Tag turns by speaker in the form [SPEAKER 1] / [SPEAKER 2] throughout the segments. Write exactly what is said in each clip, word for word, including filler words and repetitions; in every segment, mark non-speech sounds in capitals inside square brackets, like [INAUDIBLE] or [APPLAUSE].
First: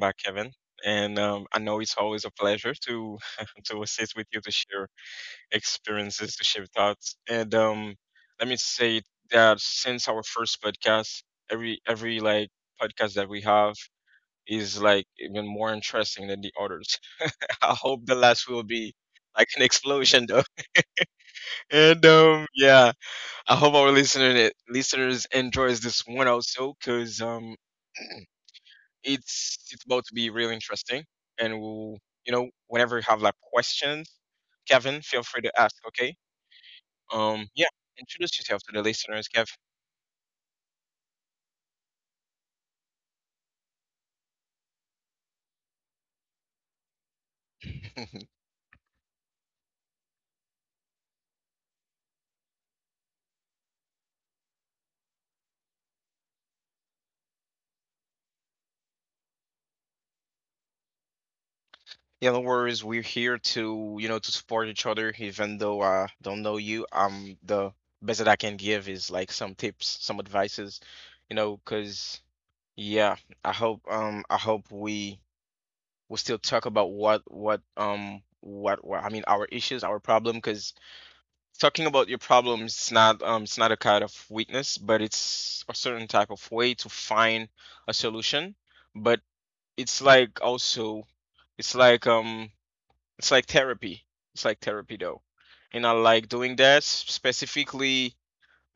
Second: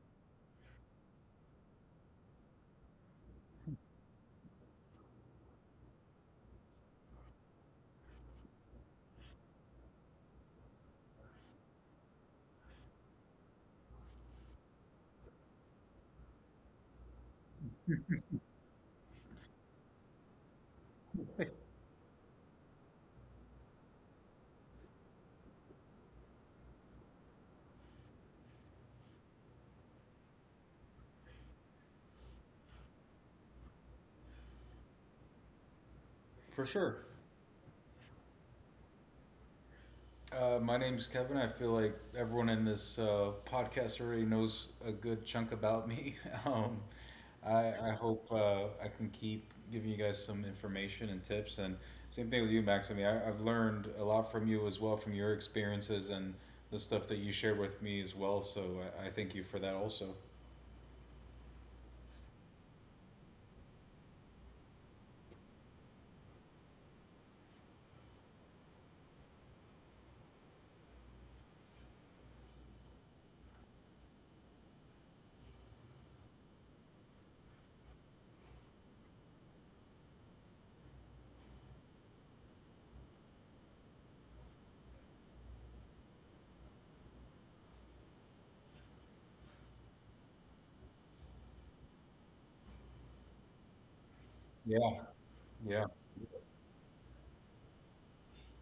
[SPEAKER 1] back, Kevin. And um, I know it's always a pleasure to [LAUGHS] to assist with you to share experiences, to share thoughts. And um, let me say that since our first podcast, every every like podcast that we have is like even more interesting than the others. [LAUGHS] I hope the last will be like an explosion, though. [LAUGHS] And um, yeah, I hope our listener listeners enjoys this one also, cause um. [CLEARS THROAT] it's it's about to be really interesting, and we'll, you know, whenever you have like questions, Kevin, feel free to ask, okay?
[SPEAKER 2] For sure.
[SPEAKER 1] Um yeah, introduce yourself to the listeners, Kevin.
[SPEAKER 2] Uh, my name's Kevin. I feel like everyone in this uh, podcast already knows a good chunk about me. [LAUGHS] Um, I, I hope
[SPEAKER 1] [LAUGHS]
[SPEAKER 2] uh, I can keep giving you guys some information and tips. And same thing with you, Max. I mean, I, I've learned a lot from you as well, from your experiences and the stuff that you share with me as well. So I, I thank you for that also.
[SPEAKER 1] Yeah, no worries, we're here to, you know, to support each other even though I don't know you. Um the best that I can give is like some tips, some advices, you know, because yeah, I hope um I hope we will still talk about what what um what, what I mean, our issues, our problem, because talking about your problems is not um, it's not a kind of weakness, but it's a certain type of way to find a solution. But it's like also, it's like um it's like therapy. It's like therapy
[SPEAKER 2] Yeah,
[SPEAKER 1] though, and I
[SPEAKER 2] yeah,
[SPEAKER 1] like doing that specifically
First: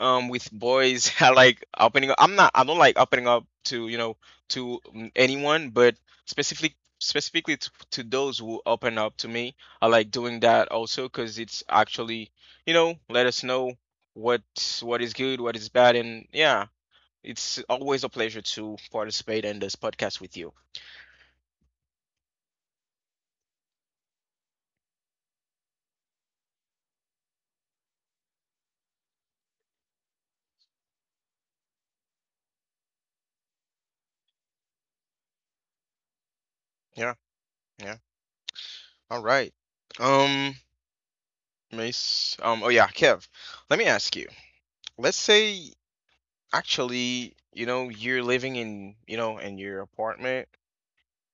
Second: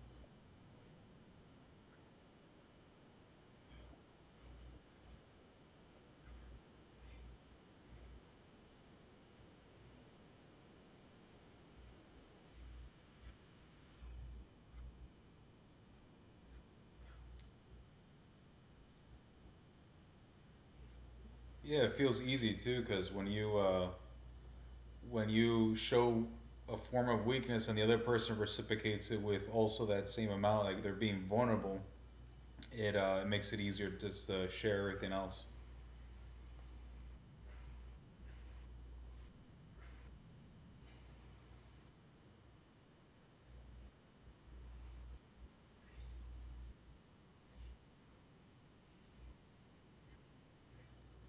[SPEAKER 1] um with boys. [LAUGHS] I like opening up. I'm not I don't like opening up to, you know, to mm, anyone, but specifically specifically to, to those who open up to me. I like doing that also, cuz it's actually, you know, let us know what what is good, what is bad, and yeah, it's always a pleasure to participate in this podcast with you.
[SPEAKER 2] yeah. It feels easy too, because when you uh, when you show a form of weakness and the other person reciprocates it with also that same amount, like they're being vulnerable, it uh, it makes it easier just to share everything else.
[SPEAKER 1] Yeah, yeah. All right. Um, Mace. Um, oh yeah, Kev. Let me ask you. Let's say, actually, you know, you're living in, you know, in your apartment.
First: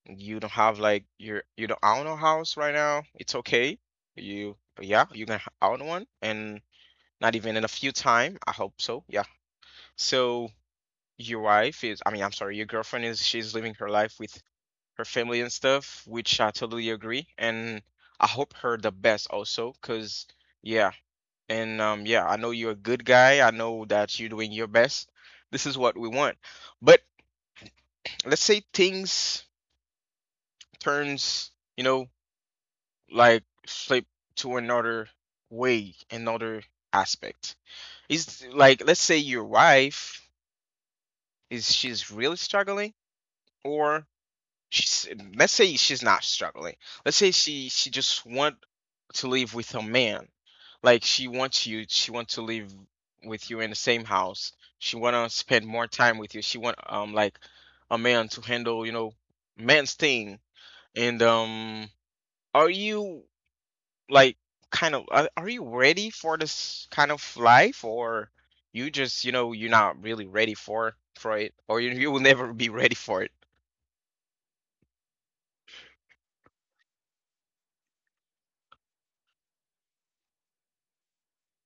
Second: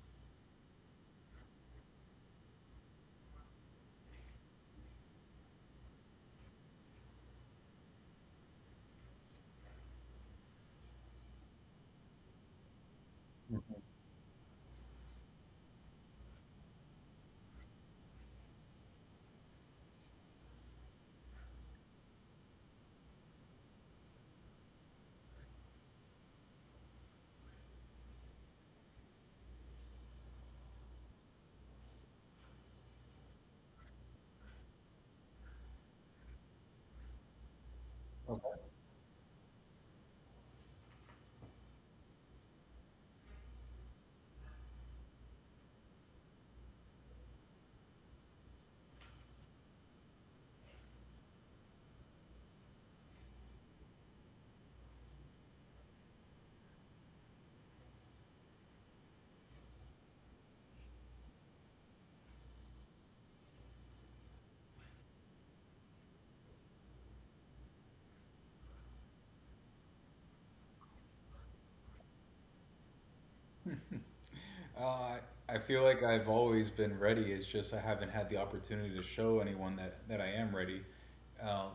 [SPEAKER 1] You don't have like your you don't own a house right now. It's okay. You, yeah, you can h- own one, and not even in a few time. I hope so. Yeah. So your wife is, I mean, I'm sorry, your girlfriend is, she's living
[SPEAKER 2] Mm-hmm.
[SPEAKER 1] her life with her family and stuff, which I totally agree. And I hope her the best also, because, yeah. And um, yeah, I know you're a good guy. I know that you're doing your best. This is what we want. But let's say things turns, you know, like flip to another way, another aspect. Is
[SPEAKER 2] Okay.
[SPEAKER 1] like, let's say your wife is, she's really struggling, or she's, let's say she's not struggling, let's say she she just want to live with her man, like she wants you, she wants to live with you in the same house, she want to spend more time with you, she want um like a man to handle, you know, man's thing, and um are you like kind of are, are you ready for this kind of life, or you just, you know, you're not really ready for for it, or you, you will never be ready for it?
[SPEAKER 2] Uh, I feel like I've always been ready. It's just I haven't had the opportunity to show anyone that, that I am ready. Um,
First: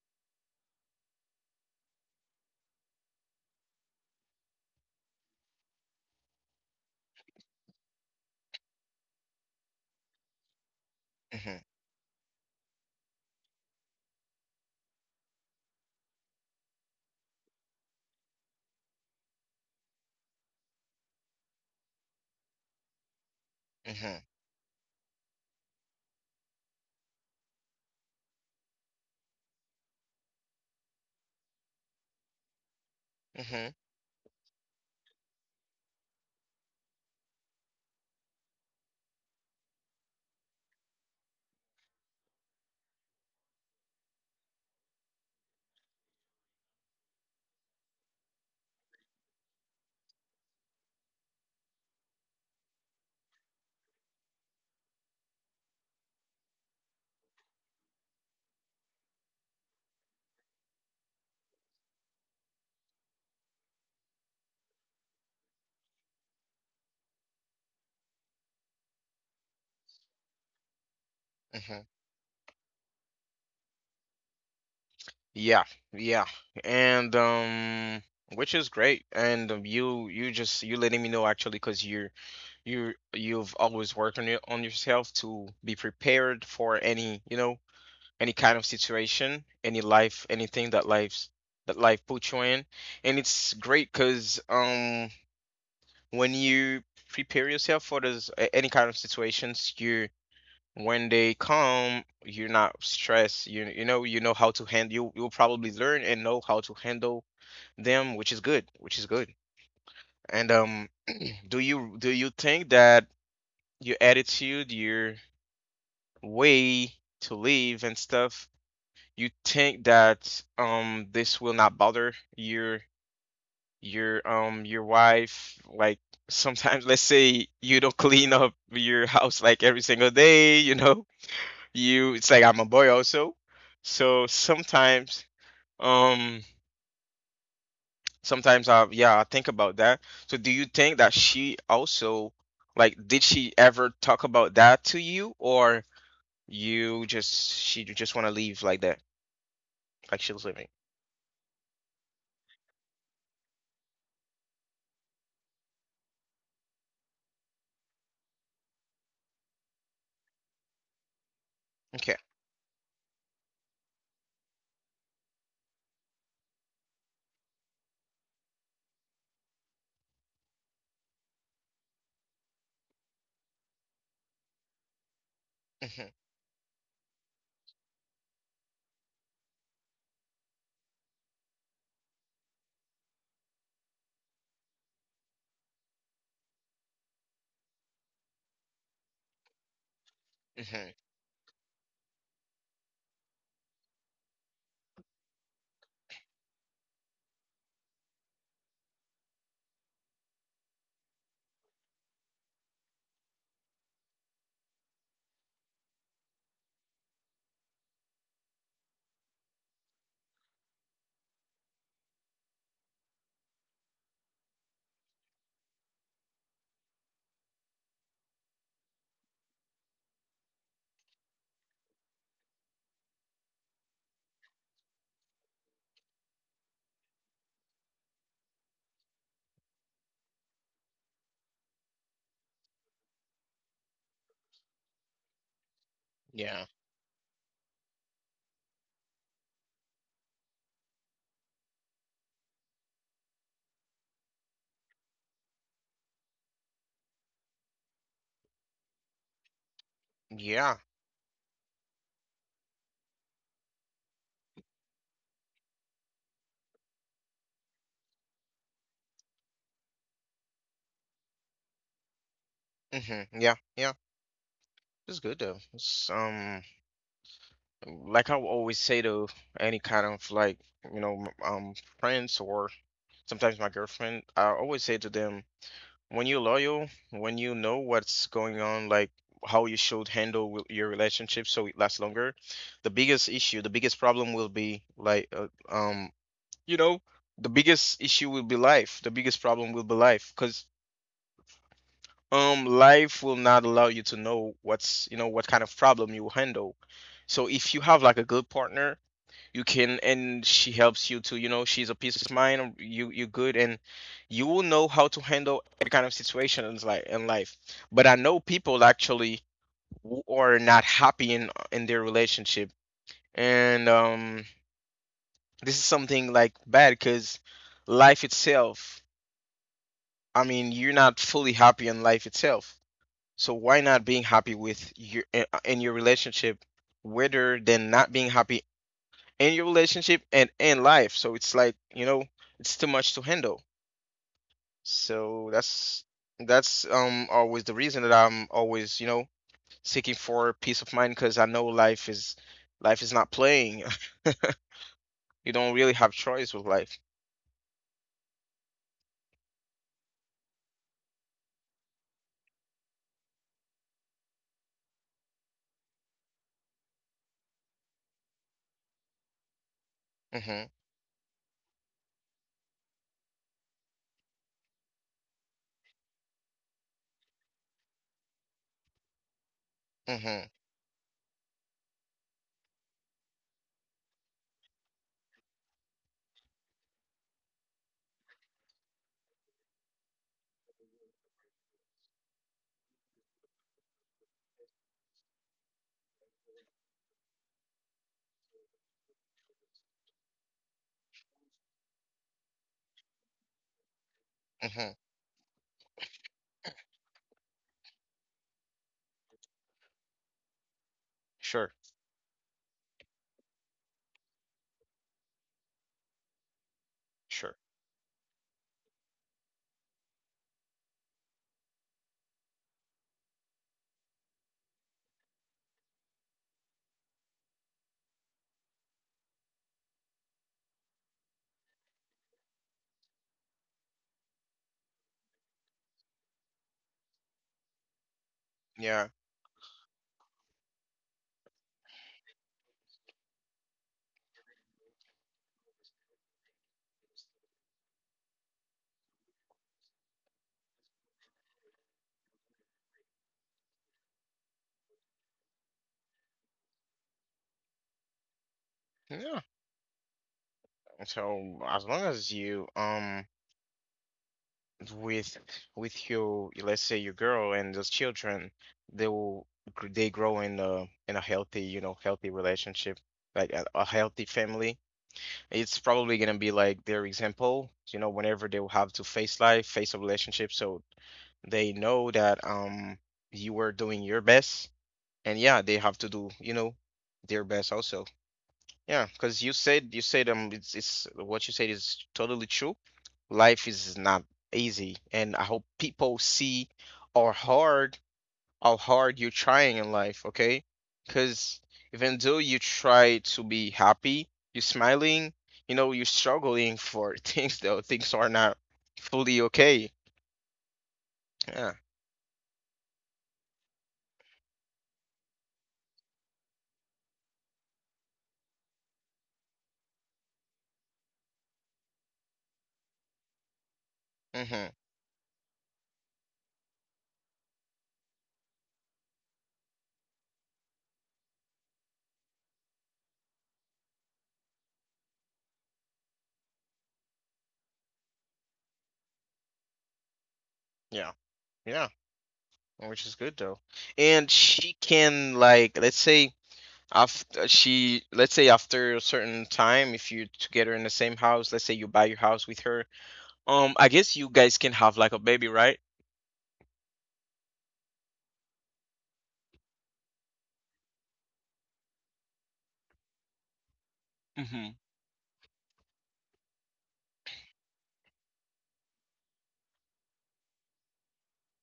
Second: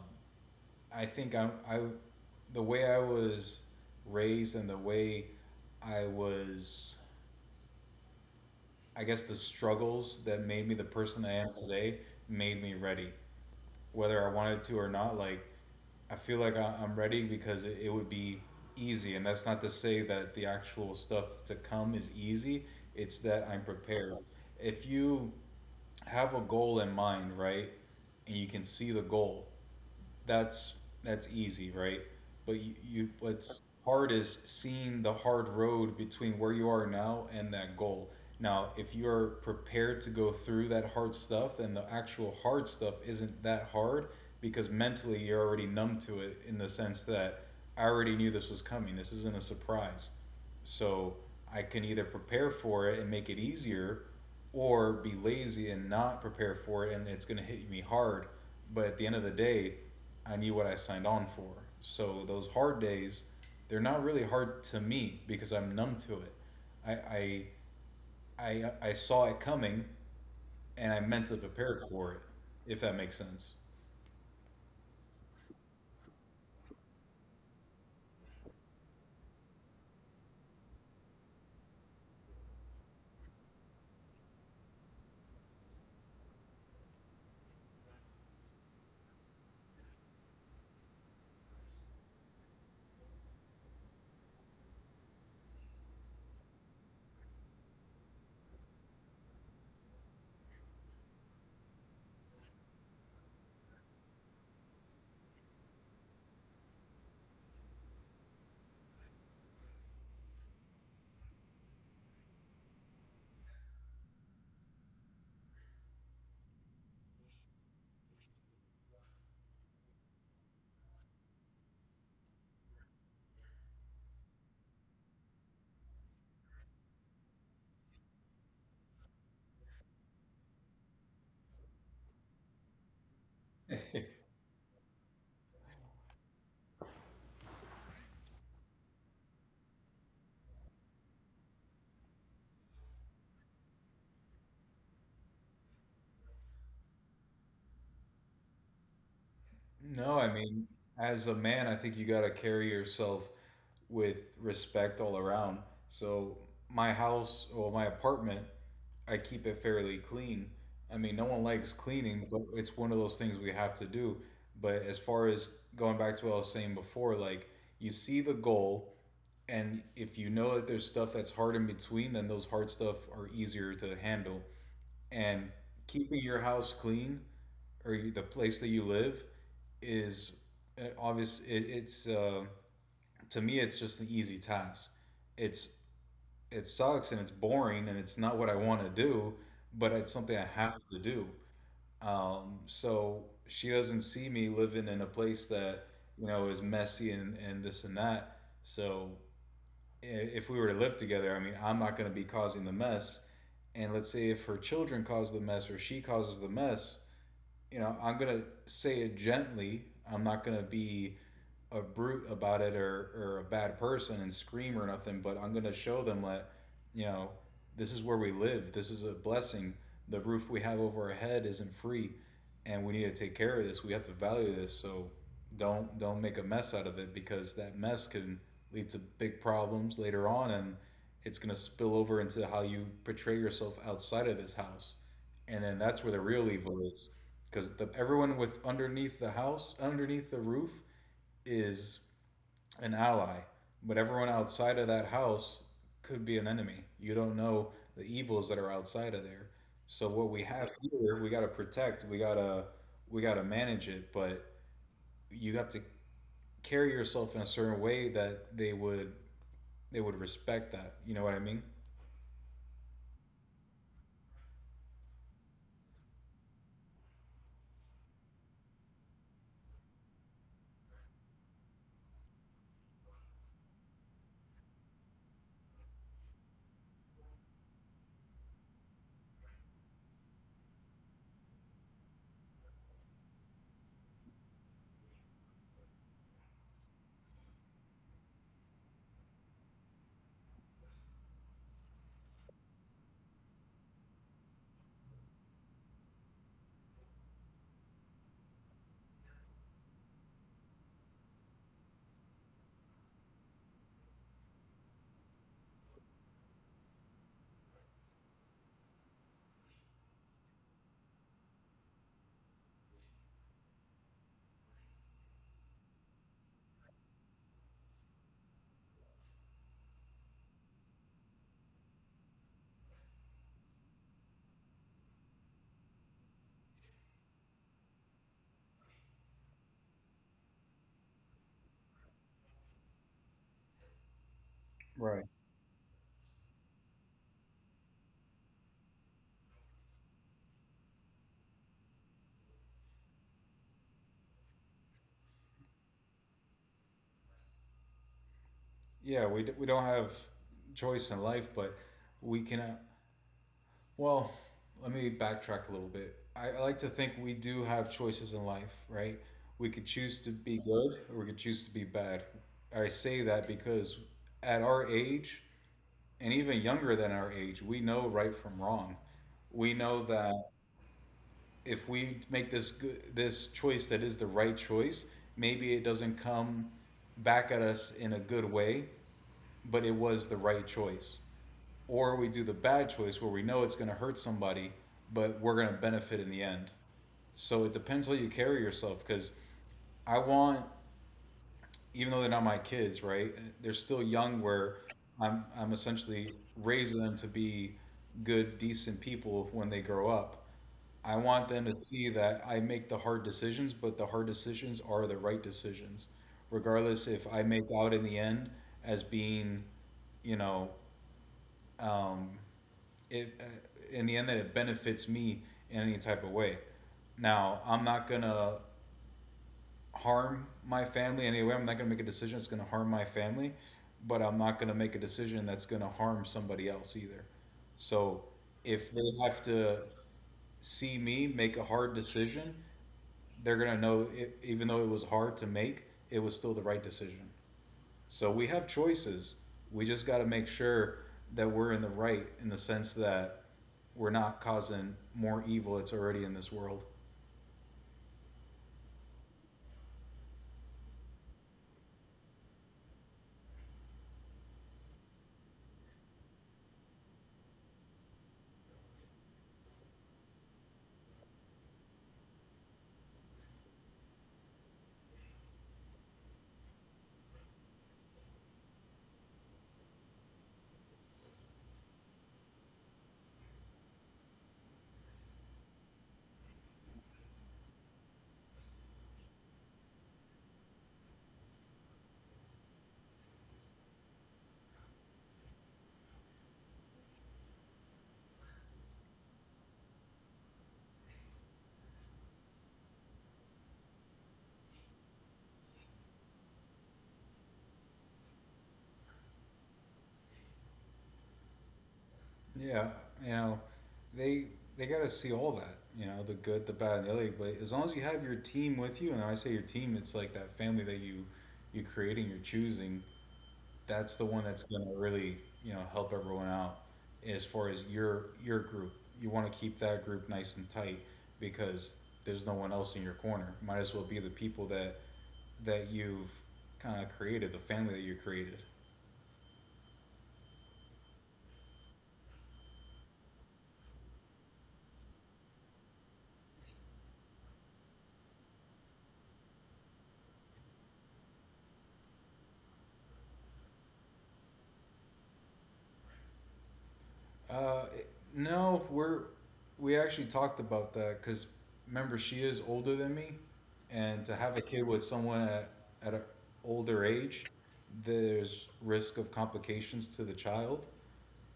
[SPEAKER 2] I think I'm, I, the way I was raised and the way I was, I guess the struggles that made me the person I am
[SPEAKER 1] Hmm.
[SPEAKER 2] today made me ready, whether I wanted to or not. Like, I feel like I- am ready because it would be easy. And that's not to say that the actual stuff to come is easy, it's that I'm
[SPEAKER 1] Hmm.
[SPEAKER 2] prepared. If you have a goal in mind, right, and you can see the goal, that's that's easy, right? But you, you, what's
[SPEAKER 1] Hmm.
[SPEAKER 2] hard is seeing the hard road between where you are now and that goal. Now, if you are prepared to go through that hard stuff, then the actual hard stuff isn't that hard because mentally you're already numb to it in the sense that I already knew this was coming. This isn't a surprise. So I can either prepare for it and make it easier or be lazy and not prepare for it and it's going to hit me hard. But at the end of the day, I knew what I signed on for. So those hard days, they're not really hard to me because I'm numb to it. I I I, I saw it coming and I meant to
[SPEAKER 1] Hmm.
[SPEAKER 2] prepare for it, if that makes sense.
[SPEAKER 1] Yeah, yeah. And um which is great, and um, you, you just you letting me know actually, because you're, you you've always worked on your on yourself to be prepared for any, you know, any kind of situation, any life, anything that life's that life puts you in, and it's great because um when you prepare yourself for those a- any kind of situations, you, when they come, you're not stressed. You you know, you know how to handle. You, you'll probably learn and know how to handle them, which is good, which is good. And um, [CLEARS THROAT] do you do you think that your attitude, your way to live and stuff, you think that um this will not bother your your um your wife, like, sometimes [LAUGHS] let's say you don't clean up your house like every single day, you know, you, it's like I'm a boy also, so sometimes um sometimes I, yeah, I think about that. So do you think that she also, like, did she ever talk about that to you, or you just, she just want to leave like that,
[SPEAKER 2] No, I
[SPEAKER 1] like she was
[SPEAKER 2] mean,
[SPEAKER 1] leaving?
[SPEAKER 2] as a man, I think you gotta carry yourself with respect all around. So my house, well, my apartment, I keep it fairly clean. I mean, no one likes cleaning,
[SPEAKER 1] Okay.
[SPEAKER 2] but it's one of those things we have to do. But as far as going back to what I was saying before, like you see the goal, and if you know that there's stuff that's hard in between, then those hard stuff are easier to handle. And
[SPEAKER 1] Hmm.
[SPEAKER 2] keeping your house clean or the place that you live is uh, obvious. It, it's uh, to me, it's just an easy task. It's it sucks and it's boring and it's not what I want to do, but it's something I have to do. Um, so she doesn't see me living in a place that, you know, is messy and, and this and that. So i- if we were to live together, I mean, I'm not going to be causing the mess. And let's say if her children cause the mess or she causes the mess, you know, I'm gonna say it gently. I'm not gonna be a brute about it or, or a bad person and scream or nothing, but I'm going to show them that, you know, this is where we live. This is a blessing. The roof we have over our head isn't free and we need to take care of this. We have to value this. So don't, don't make a mess out of it because that mess can lead to big problems later on. And it's going to spill over into how you portray yourself outside of this house. And then that's where the real
[SPEAKER 1] Hmm.
[SPEAKER 2] evil is because everyone with underneath the house, underneath the roof, is an ally, but everyone outside of that house could be an enemy. You don't know the evils that are outside of there. So what we have
[SPEAKER 1] Yeah.
[SPEAKER 2] here, we got to protect, we got to we got to manage it, but you have to carry yourself in a certain way that they would they would respect that. You know what I mean?
[SPEAKER 1] Hmm. Yeah. Yeah. It's good though. It's, um, like, I will always say to any kind of like, you know, m- um, friends or sometimes my girlfriend, I always say to them, when you're loyal, when you know what's going on, like how you should handle wi- your relationship so it lasts longer, the biggest issue, the biggest problem will be like, uh, um, you know, the biggest issue will be life. The biggest problem will be life, because um life will not allow you to know what's, you know, what kind of problem you handle. So if you have like a good partner, you can, and she helps you to, you know, she's a peace of mind, um, you, you're good, and you will know how to handle every kind of situations, like, in life. But I know people actually who are not happy in in their relationship, and um this is something like bad, because life itself, I mean, you're not fully happy in life itself. So why not being happy with your eh, uh, in your relationship, rather than not being happy in your relationship and in life? So it's like, you know, it's too much to handle.
[SPEAKER 2] Right.
[SPEAKER 1] So that's that's um always the reason that I'm always, you know, seeking for peace of mind, because I know life is life is not playing. [LAUGHS] You don't really have choice with life.
[SPEAKER 2] Yeah, we we don't have choice in life, but we can— well, let me backtrack a little bit. I, I like to think we do have choices in life, right? We could choose to be
[SPEAKER 1] Mm-hmm.
[SPEAKER 2] good or we could choose to be bad. I say that because at our age, and even younger than our age, we know right from wrong. We know that
[SPEAKER 1] Mm-hmm.
[SPEAKER 2] if we make this good, this choice that is the right choice, maybe it doesn't come back at us in a good way, but it was the right choice, or we do the bad choice where we know it's going to hurt somebody, but we're going to benefit in the end. So it depends how you carry yourself because I want, even though they're not my kids, right? They're still young where
[SPEAKER 1] Mm-hmm.
[SPEAKER 2] I'm, I'm essentially raising them to be good, decent people when they grow up. I want them to
[SPEAKER 1] Sure.
[SPEAKER 2] see that I make the hard decisions, but the hard decisions are the right decisions, regardless if I make
[SPEAKER 1] Sure.
[SPEAKER 2] out in the end as being, you know, um, it uh, in the end, that it benefits me in any type of way. Now, I'm not gonna harm my family anyway. I'm not gonna make a decision that's gonna harm my family, but I'm not gonna make a decision that's gonna harm somebody else either. So if they
[SPEAKER 1] Yeah.
[SPEAKER 2] have to see me make a hard decision, they're gonna know it, even though it was hard to make, it was still the right decision. So we have choices. We just got to make sure that we're in the right in the sense that we're not causing more evil that's already in this world.
[SPEAKER 1] Yeah. So as long as you um with with your, let's say, your girl and those children, they will gr- they grow in a, in a healthy, you know, healthy relationship, like a, a healthy family. It's probably gonna be like their example, you know, whenever they will have to face life, face a relationship, so they know that um you were doing your best, and yeah, they have to do, you know, their best also. Yeah, because you said you said um it's it's what you said is totally true. Life is not easy, and I hope people see our hard, how hard you're trying in life, okay? Because even though you try to be happy, you're smiling, you know, you're struggling for [LAUGHS] things though. Things are not fully okay. Yeah.
[SPEAKER 2] Yeah, you know, they they got to see all that, you know, the good, the bad, and the ugly. But as long as you have your team with you, and when I say your team, it's like that family that you you're creating, you're choosing. That's the one that's
[SPEAKER 1] Mm-hmm.
[SPEAKER 2] going to really, you know, help everyone out. As far as your your group, you want to keep that group nice and tight because there's no one else in your corner. Might as well be the people that that you've kind of created, the family that you created.
[SPEAKER 1] Yeah. Yeah. Which is good though. And she can, like, let's say after she, let's say after a certain time, if you're together in the same house, let's say you buy your house with her, um I guess you guys can have like a baby, right?
[SPEAKER 2] Uh, no, we're we actually talked about that because remember she is older than me, and to have a
[SPEAKER 1] Mm-hmm.
[SPEAKER 2] kid with someone at— at an older age, there's risk of complications to the child.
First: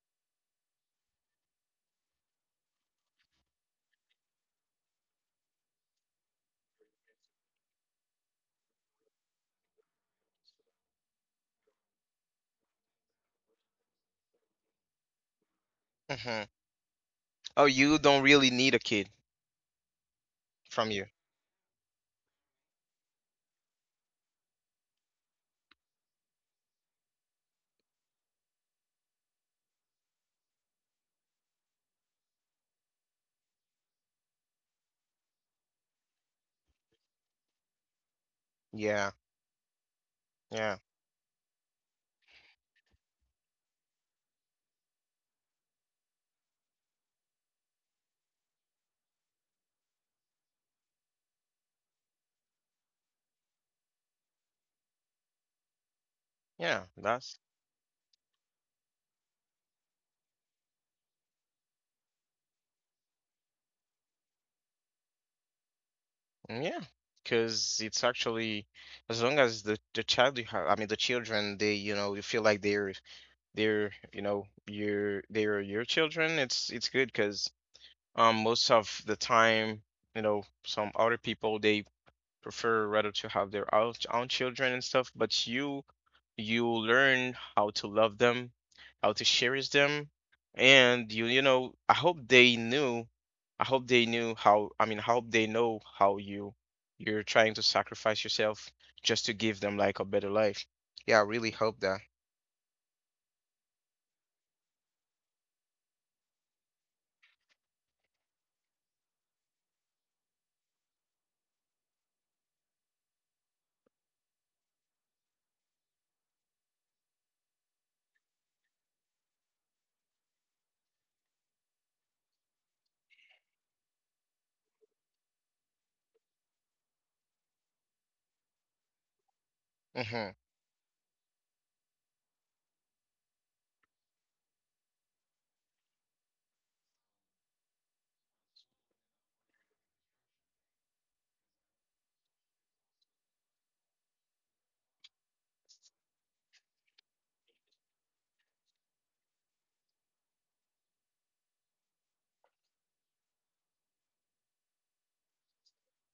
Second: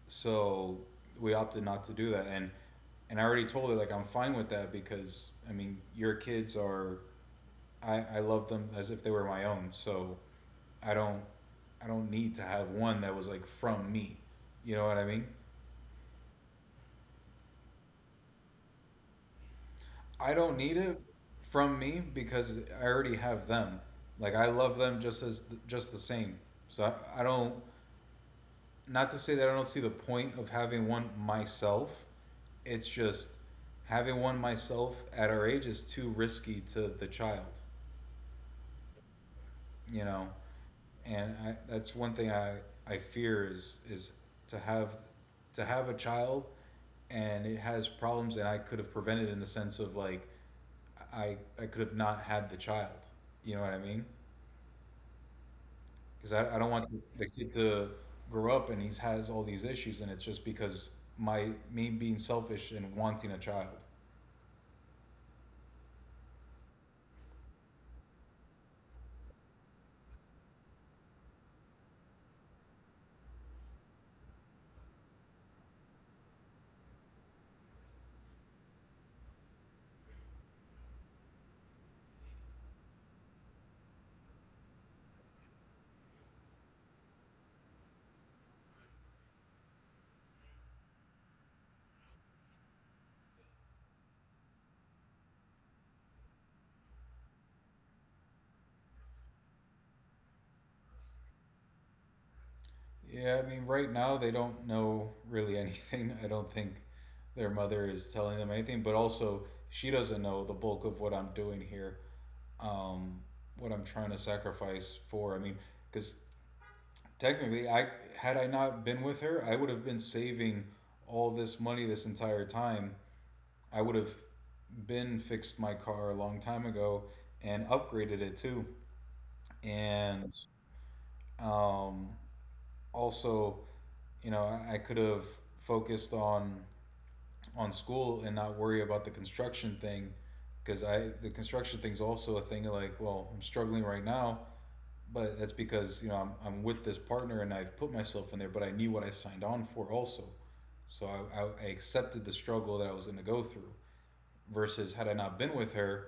[SPEAKER 2] So we opted not to do that, and and I already told her like I'm fine with that because I mean your kids are— I I love them as if they were my own, so I don't— I don't need to have one that was like from me, you know what I mean?
[SPEAKER 1] Mm-hmm. Oh, you don't really need a kid
[SPEAKER 2] I don't need
[SPEAKER 1] from
[SPEAKER 2] it
[SPEAKER 1] you.
[SPEAKER 2] from me because I already have them. Like I love them just as just the same. So I, I don't— not to say that I don't see the point of having one myself. It's just having one myself at our age is too risky to the child,
[SPEAKER 1] Yeah,
[SPEAKER 2] you know.
[SPEAKER 1] yeah,
[SPEAKER 2] And I, that's one thing I, I fear is— is to have— to have a child and it has problems and I could have prevented, in the sense of like I I could have not had the child. You know what I mean? Because I, I don't
[SPEAKER 1] yeah.
[SPEAKER 2] want the, the
[SPEAKER 1] That's
[SPEAKER 2] kid to grow up and he has all these issues and it's just because my— me being selfish and wanting a child.
[SPEAKER 1] mm, yeah, because it's actually, as long as the, the child you have, I mean the children, they, you know, you feel like they're they're you know your, they're your children. It's it's good because um most of the time, you know, some other people, they prefer rather to have their own, own children and stuff, but you you learn how to love them, how to cherish them, and you you know, I hope they knew, I hope they knew how, I mean, I hope they know how you, you're trying to sacrifice yourself just to give them like a better life. Yeah, I really hope that.
[SPEAKER 2] Yeah, I mean right now they don't know really [LAUGHS] anything, I don't think. Their mother is telling them anything, but also she doesn't know the bulk of what I'm doing here. um, what I'm trying to sacrifice for, I mean, because technically I— had I not been with her, I would have been saving all this money this entire time. I would have been fixed my car a long time ago and upgraded it too.
[SPEAKER 1] Mm-hmm.
[SPEAKER 2] And um, also, you know, I, I could have focused on— on school and not worry about the construction thing because I— the construction thing's also a thing of like, well, I'm struggling right now, but that's because, you know, I'm I'm with this partner and I've put myself in there, but I knew what I signed on for also, so I I, I accepted the struggle that I was going to go through. Versus had I not been with her,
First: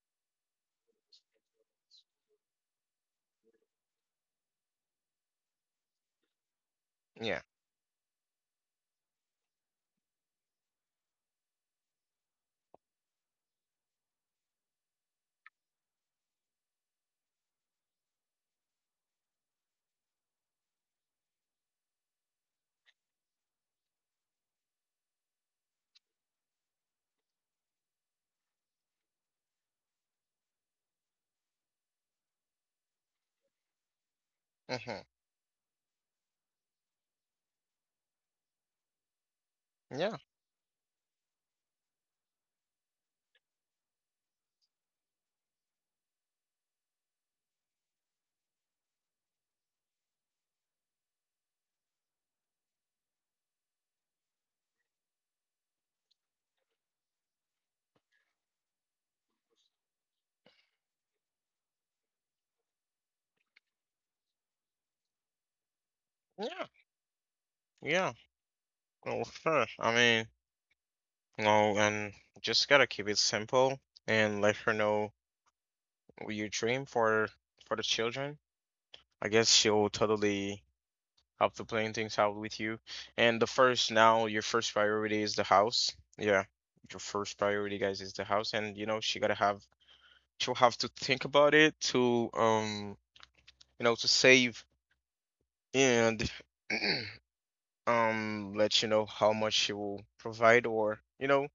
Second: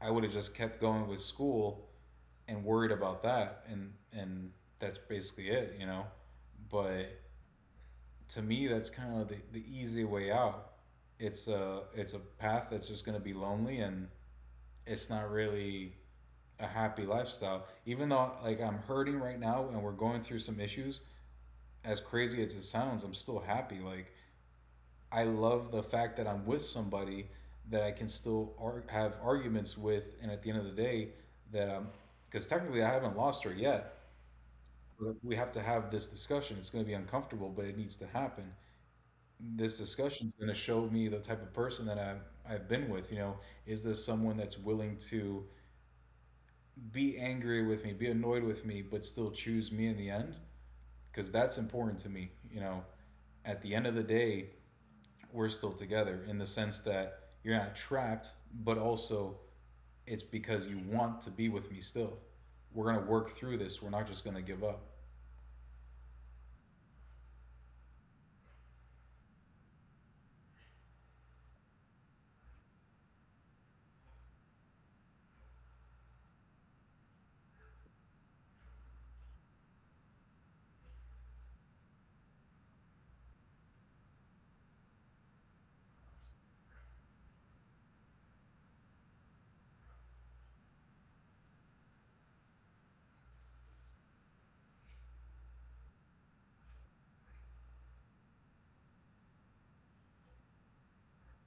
[SPEAKER 2] I would have just kept going with school and worried about that and and that's basically it, you know. But
[SPEAKER 1] Yeah.
[SPEAKER 2] to me that's kind of the, the easy way out. It's a it's a path that's just going to be lonely and it's not really a happy lifestyle. Even though like I'm hurting right now and we're going through some issues, as crazy as it sounds, I'm still happy like I love the fact that I'm with somebody that I can still ar- have arguments with, and at the end of the day, that I'm, because technically I haven't lost her yet.
[SPEAKER 1] Hmm.
[SPEAKER 2] But we have to have this discussion. It's going to be uncomfortable, but it needs to happen. This
[SPEAKER 1] Yeah.
[SPEAKER 2] discussion is going to show me the type of person that I've, I've been with. You know, is this someone that's willing to be angry with me, be annoyed with me, but still choose me in the end? Because that's important to me. You know, at the end of the day, we're still together in the sense that you're not trapped, but also it's because you want to be with me still. We're going to work through this. We're not just going to give up.
[SPEAKER 1] Yeah. Yeah. Well, sure. I mean, no, and just gotta keep it simple and let her know your dream for for the children. I guess she'll totally help to plan things out with you. And the first now, your first priority is the house. Yeah, your first priority, guys, is the house. And you know, she gotta have, she'll have to think about it to, um you know, to save, and [CLEARS THROAT] um let you know how much she will provide, or, you know,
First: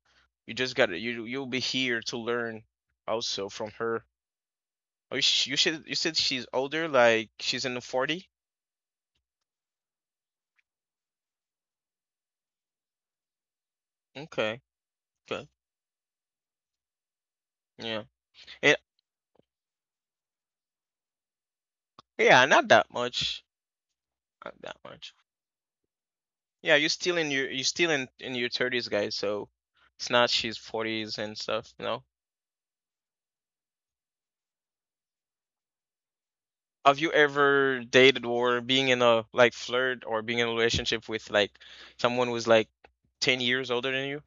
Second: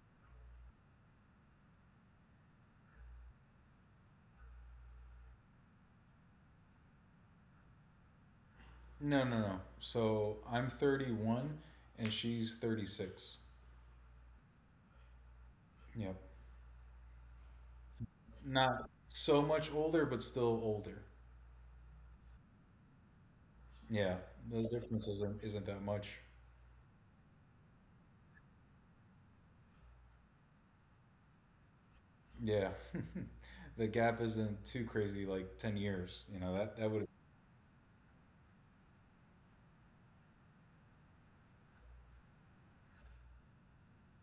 [SPEAKER 1] you just gotta, you, you'll be here to learn also from her. Oh, you sh- you should, you said she's older, like she's in the forty?
[SPEAKER 2] No, no, no. So I'm thirty-one and she's thirty-six.
[SPEAKER 1] Okay, okay.
[SPEAKER 2] Yep.
[SPEAKER 1] Yeah. Yeah,
[SPEAKER 2] Not so much older, but still older.
[SPEAKER 1] yeah, not that much.
[SPEAKER 2] Yeah.
[SPEAKER 1] Not
[SPEAKER 2] The
[SPEAKER 1] that
[SPEAKER 2] difference
[SPEAKER 1] much.
[SPEAKER 2] isn't, isn't that much.
[SPEAKER 1] Yeah, you're still in your, you're still in in your thirties, guys, so it's not she's forties and stuff, you know.
[SPEAKER 2] Yeah. [LAUGHS] The gap isn't too crazy, like ten years. You know, that, that
[SPEAKER 1] Have
[SPEAKER 2] would.
[SPEAKER 1] you ever dated or being in a like flirt or being in a relationship with like someone who's like ten years older than you?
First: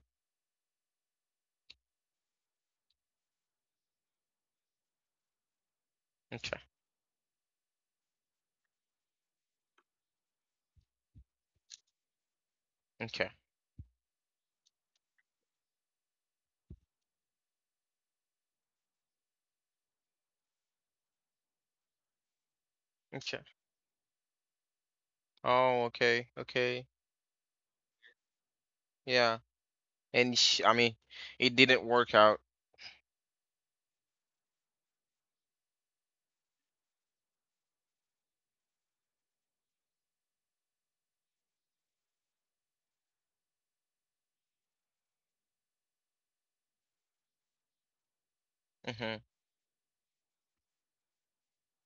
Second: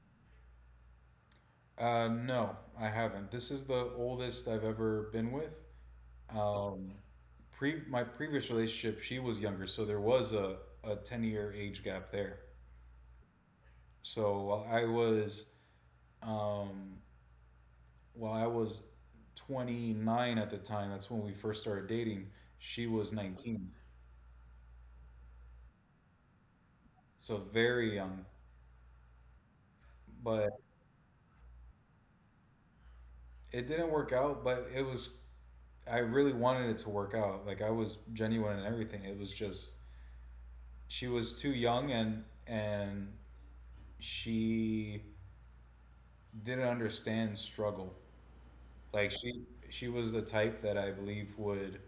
[SPEAKER 2] Uh, no, I haven't. This is the oldest I've ever been with.
[SPEAKER 1] Okay.
[SPEAKER 2] Um, pre My previous relationship, she was younger, so there was a a ten year age gap there.
[SPEAKER 1] Okay.
[SPEAKER 2] So while I was um, while I was twenty nine at the time, that's when we first started dating. She was
[SPEAKER 1] Okay.
[SPEAKER 2] nineteen,
[SPEAKER 1] Oh, okay. Okay.
[SPEAKER 2] so very young.
[SPEAKER 1] Yeah. And
[SPEAKER 2] But
[SPEAKER 1] sh, I mean, it didn't work out.
[SPEAKER 2] it didn't work out. But it was I really wanted it to work out. Like I was genuine and everything. It was just she was too young and and she didn't understand struggle. Like
[SPEAKER 1] Mm-hmm.
[SPEAKER 2] she she was the type that I believe would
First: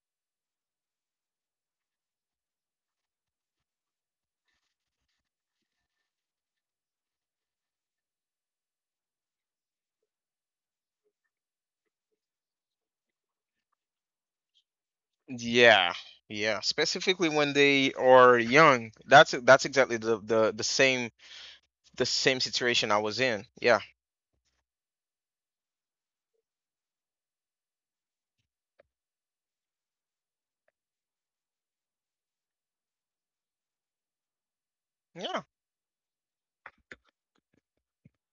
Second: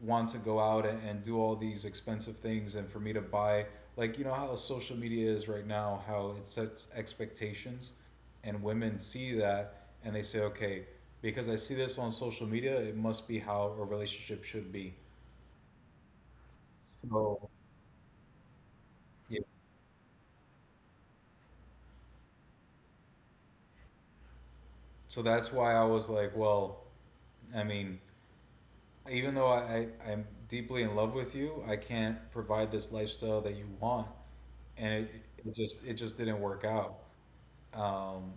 [SPEAKER 2] want to go out and, and do all these expensive things and for me to buy, like, you know how social media is right now, how it sets expectations and women see that and they say, okay, because I see this on social media, it must be how a relationship should be.
[SPEAKER 1] Yeah, yeah. Specifically
[SPEAKER 2] So
[SPEAKER 1] when they are young. That's
[SPEAKER 2] yeah.
[SPEAKER 1] that's exactly the the the same the same situation I was in. Yeah,
[SPEAKER 2] So that's why I was like, well, I mean, even though I, I, I'm deeply in love with you, I can't provide this lifestyle that you want, and it,
[SPEAKER 1] yeah.
[SPEAKER 2] it just it just didn't work out, um,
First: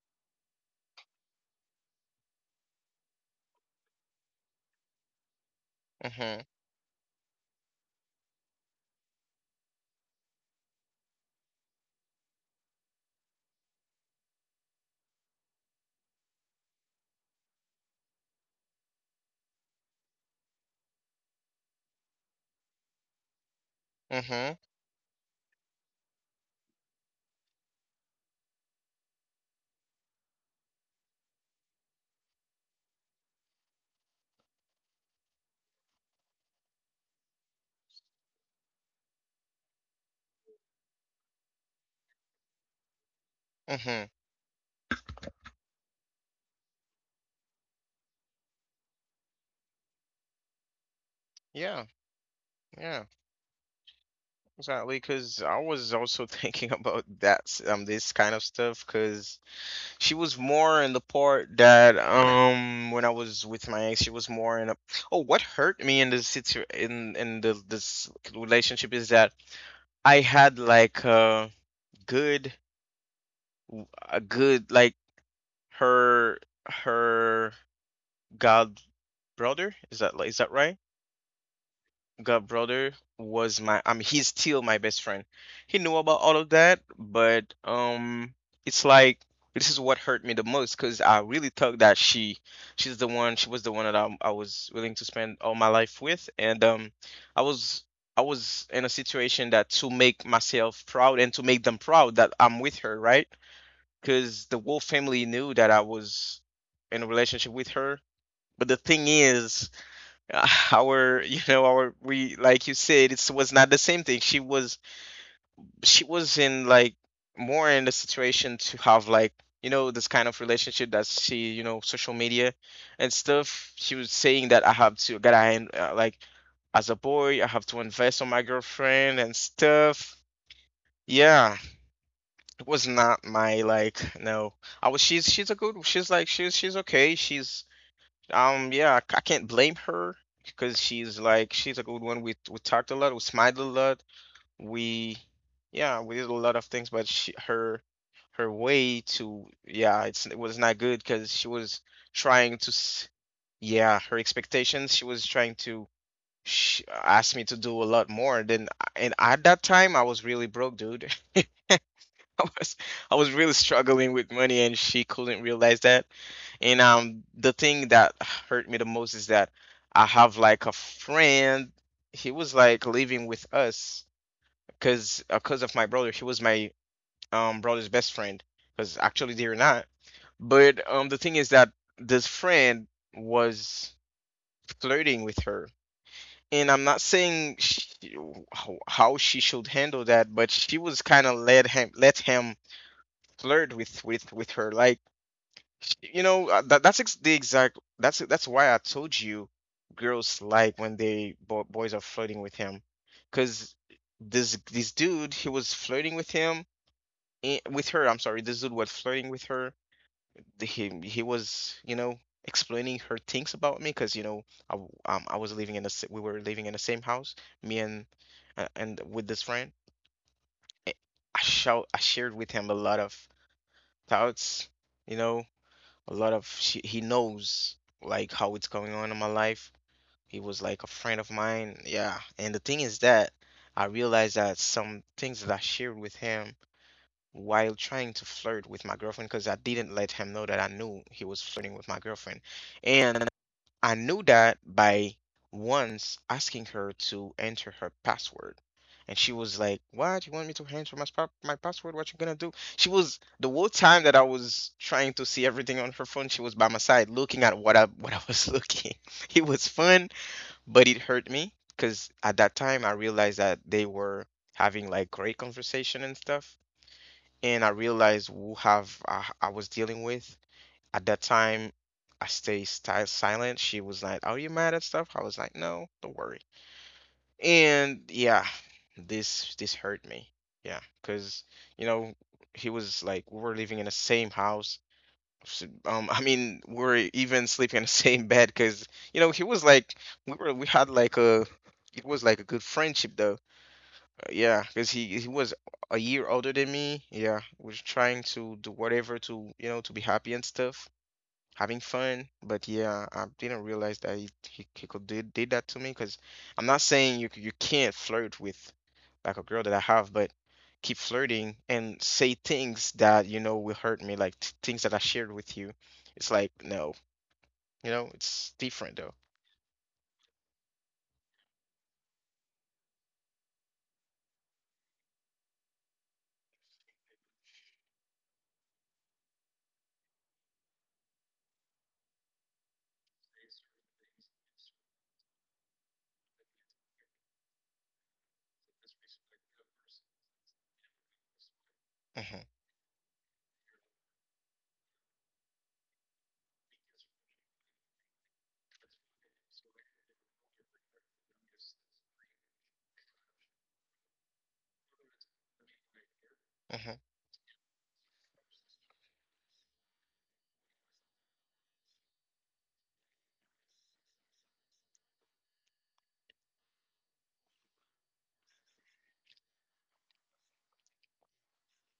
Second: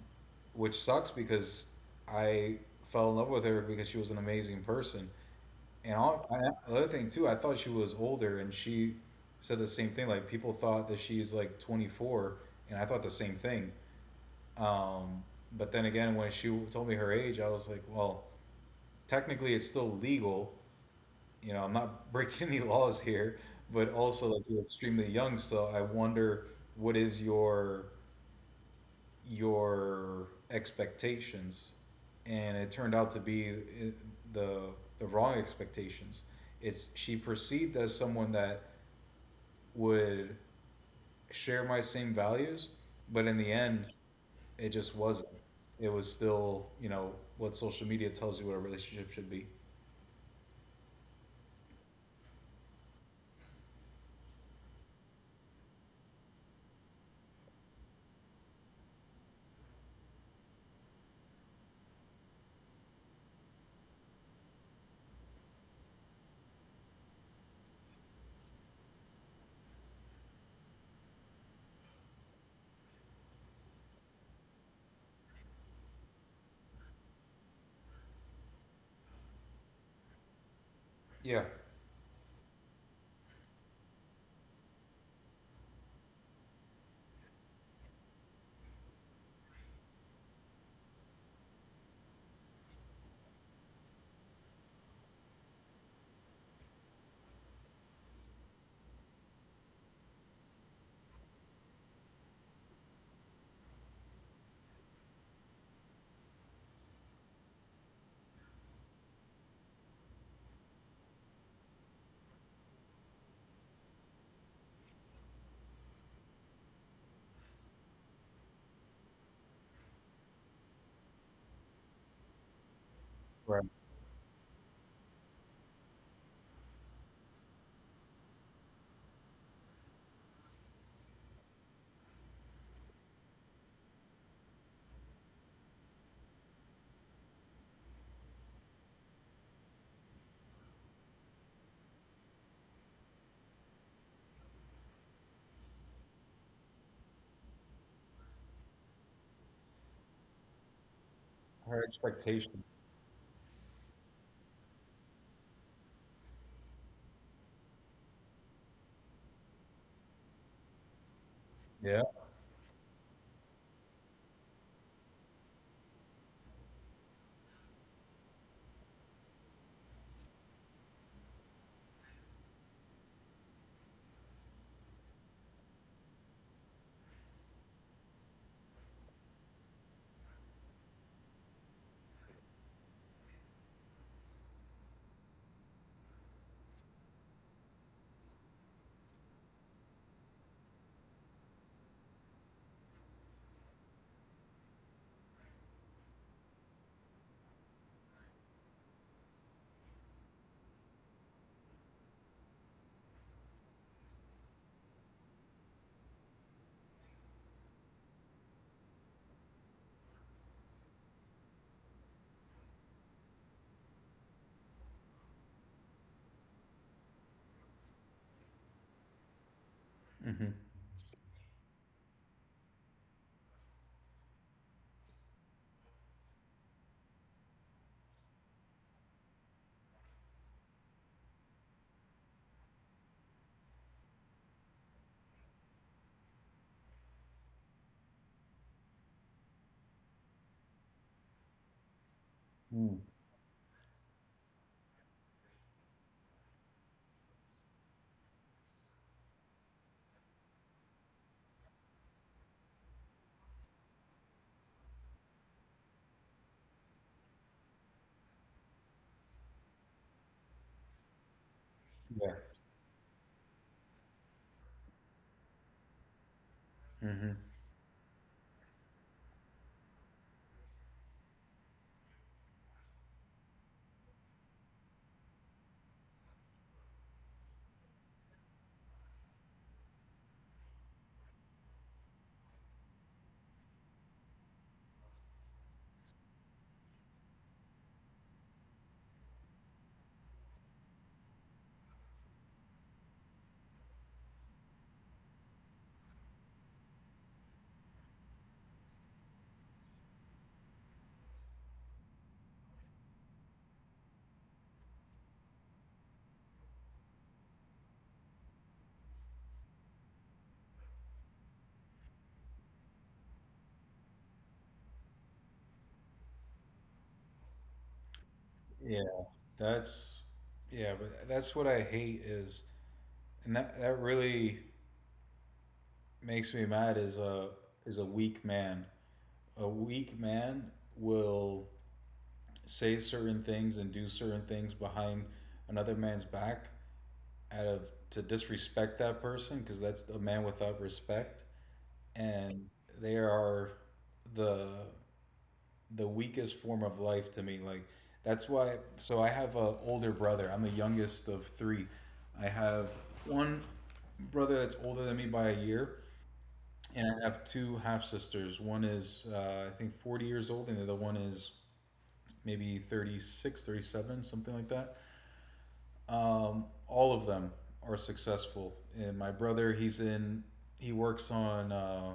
[SPEAKER 2] which sucks because I fell in love with her because she was an amazing person. And all,
[SPEAKER 1] Mhm,
[SPEAKER 2] I, another thing too, I thought she was older, and she said the same thing. Like people thought that she's like twenty-four, and I thought the same thing. Um, but then again, when she told me her age, I was like, well, technically it's still legal. You know, I'm not [LAUGHS] breaking any laws here, but also like
[SPEAKER 1] mhm,
[SPEAKER 2] you're extremely young, so I wonder what is your your expectations, and it turned out to be uh, the the wrong expectations. It's she perceived as someone that would share my same values, but in the end,
[SPEAKER 1] mhm.
[SPEAKER 2] it just wasn't. It was still, you know, what social media tells you what a relationship should be.
[SPEAKER 1] Yeah, yeah. Exactly. Because I was also [LAUGHS] thinking about that s- um this kind of stuff. Because she was more in the part that um when I was with my ex, she was more in a. Oh, what hurt me in this situ in in the this relationship is that I had like a good w- a good like her her god brother, is that li- is that right?
[SPEAKER 2] Yeah.
[SPEAKER 1] God brother was my, I mean, he's still my best friend. He knew about all of that, but um it's like, this is what hurt me the most because I really thought that she she's the one. She was the one that I, I was willing to spend all my life with. And um i was i was in a situation that, to make myself proud and to make them proud that I'm with her, right? Because the Wolf family knew that I was in a relationship with her. But the thing is, [LAUGHS] uh, our you know our, we, like you said, it was not the same thing. She was, she was in like, more in the situation to have like, you know, this kind of relationship that she, you know, social media and
[SPEAKER 2] Right.
[SPEAKER 1] stuff. She was saying that I have to, that I, uh, like, as a boy I have to invest on my girlfriend and stuff. Yeah, was not my like, no. I was she's she's a good, she's like, she's she's okay, she's, um yeah, I c- I can't blame her because she's like, she's a good one. We we talked a lot, we smiled a lot, we, yeah, we did a lot of things. But she, her, her way to, yeah, it's, it was not good because she
[SPEAKER 2] Her
[SPEAKER 1] was
[SPEAKER 2] expectation.
[SPEAKER 1] trying to s- yeah, her expectations. She was trying to sh ask me to do a lot more than, and at that time I was really broke, dude. [LAUGHS]
[SPEAKER 2] Yeah.
[SPEAKER 1] [LAUGHS] I was, I was really struggling with money and she couldn't realize that. And um the thing that hurt me the most is that I have like a friend, he was like living with us because because of my brother. He was my um brother's best friend, because actually they were not. But um the thing is that this friend was flirting with her. And I'm not saying she, how how she should handle that, but she was kind of let him, let him flirt with with with her, like, sh- you know, uh, that that's ex- the exact, that's that's why I told you, girls like when they bo- boys are flirting with him because, this this dude he was flirting with him, eh, with her, I'm sorry, this dude was flirting with her. The- he he was, you know, explaining her things about me, because, you know, I w- um I was living in the, we were living in the same house, me and uh, and with this friend.
[SPEAKER 2] Mm-hmm.
[SPEAKER 1] Eh, I shout I shared with him a lot of thoughts, you know, a lot of, she, he knows, like how it's going on in my life. He was like a friend of mine, yeah. And the thing is that I realized that some things that I shared with him while trying to flirt with my girlfriend, because I didn't let him know that I knew he was flirting with my girlfriend,
[SPEAKER 2] Mm.
[SPEAKER 1] and I knew that by once asking her to enter her password. And she was like, "What? You want me to enter my, spa- my password? What you gonna do?" She was, the whole time that I was trying to see everything on her phone, she was by my side looking at what I, what I was [LAUGHS] looking. It was fun, but it hurt me because
[SPEAKER 2] Yeah.
[SPEAKER 1] at that time I realized that they were having like great conversation and stuff.
[SPEAKER 2] Mm-hmm.
[SPEAKER 1] And I realized who have I, I was dealing with. At that time, I stay sti silent. She was like, "Are you mad at stuff?" I was like, "No, don't worry." And yeah, this this hurt me. Yeah, because, you know, he was like, we were living in the same house. s- Um, I mean, we were even sleeping in the [LAUGHS] same bed because, you know, he was like, we were, we had like a, it was like a good friendship though. Uh, yeah, because he he was a year older than me. Yeah, was trying to do whatever to, you know, to be happy and stuff, having fun. But yeah, I didn't realize that he, he, he could did, did that to me because, I'm not saying you c- you can't flirt with like a girl that I have, but keep flirting and say things that you know will hurt me, like t things that I shared with you. It's like, no, you know, it's
[SPEAKER 2] Yeah.
[SPEAKER 1] different though.
[SPEAKER 2] That's yeah, but that's what I hate is, and that that really makes me mad is a is a weak man. A weak man will say certain things and do certain things behind another man's back, out of to disrespect that person because that's a man without respect,
[SPEAKER 1] Mhm,
[SPEAKER 2] and they are the the weakest form of life to me. Like that's why, so I have a older brother. I'm the youngest of three. I have one brother that's older than me by a year, and
[SPEAKER 1] mhm,
[SPEAKER 2] I have two half sisters. One is, uh, I think, forty years old, and the other one is maybe thirty-six, thirty-seven, something like that. Um, all of them are successful. And my brother, he's in, he works on uh,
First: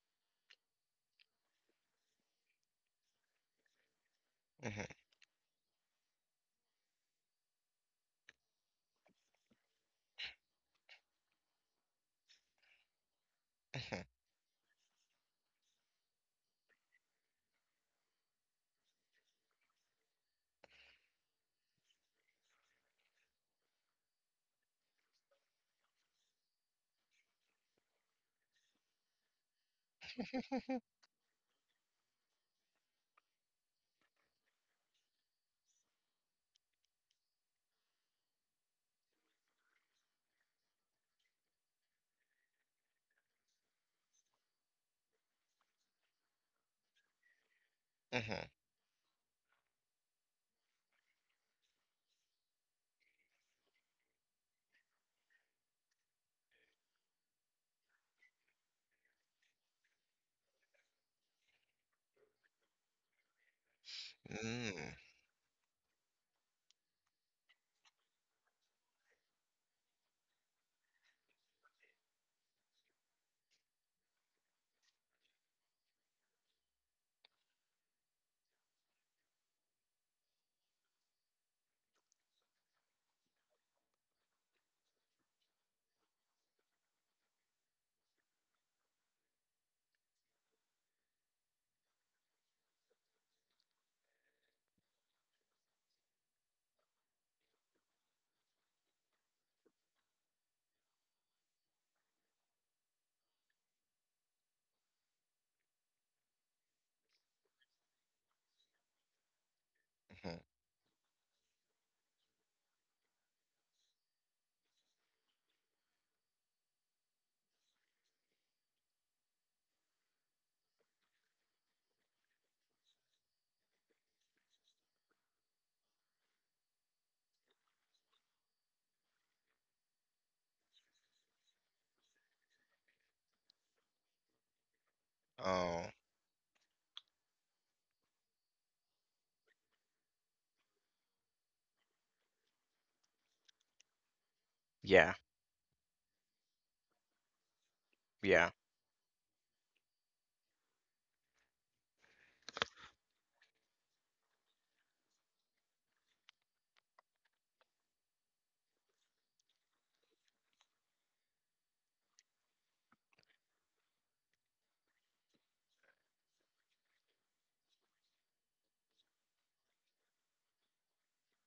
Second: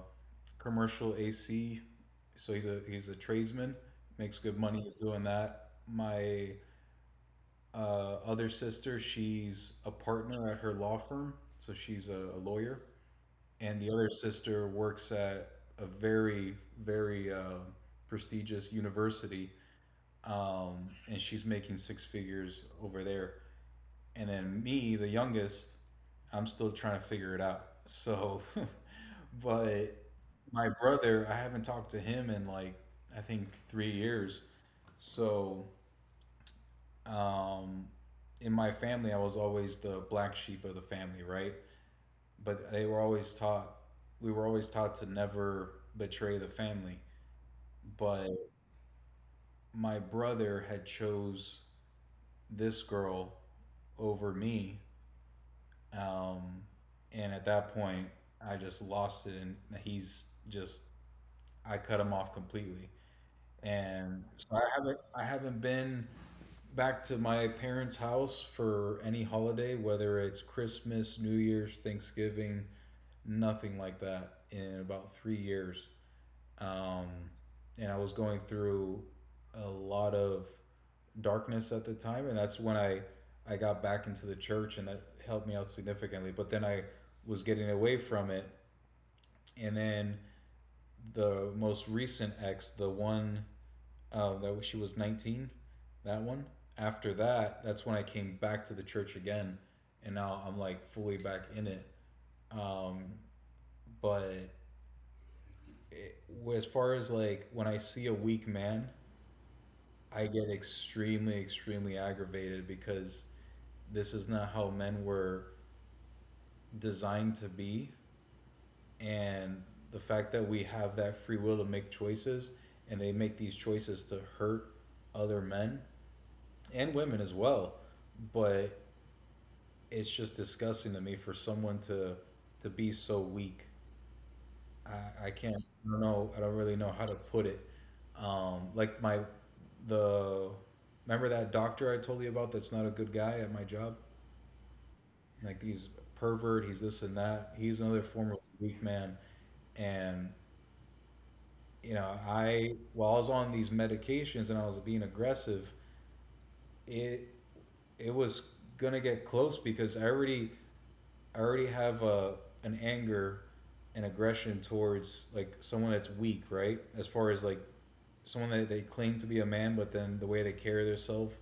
[SPEAKER 2] commercial A C, so he's a he's a tradesman, makes good
[SPEAKER 1] mhm,
[SPEAKER 2] money doing that. My uh, other sister, she's a partner at her law firm, so she's a, a lawyer, and the
[SPEAKER 1] mhm,
[SPEAKER 2] other sister works at a very very uh, prestigious university, um, and she's making six figures over there. And then me, the youngest, I'm still trying to figure it out, so [LAUGHS] but my brother, I haven't talked to him in like, I think, three years. So um, in my family I was always the black sheep of the family, right? But they were always taught, we were always taught to never betray the family, but
[SPEAKER 1] mhm,
[SPEAKER 2] my brother had chose this girl over me. Um, and at that point I just lost it, and he's just, I cut him off completely. And so i
[SPEAKER 1] mm,
[SPEAKER 2] haven't I haven't been back to my parents house for any holiday, whether it's Christmas, New Year's, Thanksgiving, nothing like that in about three years. Um, and I was going through a lot of darkness at the time, and that's when I I got back into the church, and that helped me out significantly. But then I was getting away from it, and then the most recent ex, the one uh, that she was nineteen, that one. After that, that's when I came back to the church again, and now I'm like fully back in it. Um, but it, as far as like when I see a weak man, I
[SPEAKER 1] mhm.
[SPEAKER 2] get extremely, extremely aggravated because this is not how men were designed to be. And the fact that we have that free will to make choices, and they make these choices to hurt other men and women as well. But it's just disgusting to me for someone to to be so weak. I, I can't,
[SPEAKER 1] Oh,
[SPEAKER 2] I don't know, I don't really know how to put it. Um, like my the Remember that doctor I told you about that's not a good guy at my job?
[SPEAKER 1] yeah,
[SPEAKER 2] Like he's a pervert, he's this and that. He's another form of
[SPEAKER 1] yeah.
[SPEAKER 2] weak man. And you know, I while I was on these medications and I was being aggressive, it it was gonna get close because I already I already have a an anger and aggression towards like someone that's weak, right? As far as like someone that they claim to be a man, but then the way they carry themselves,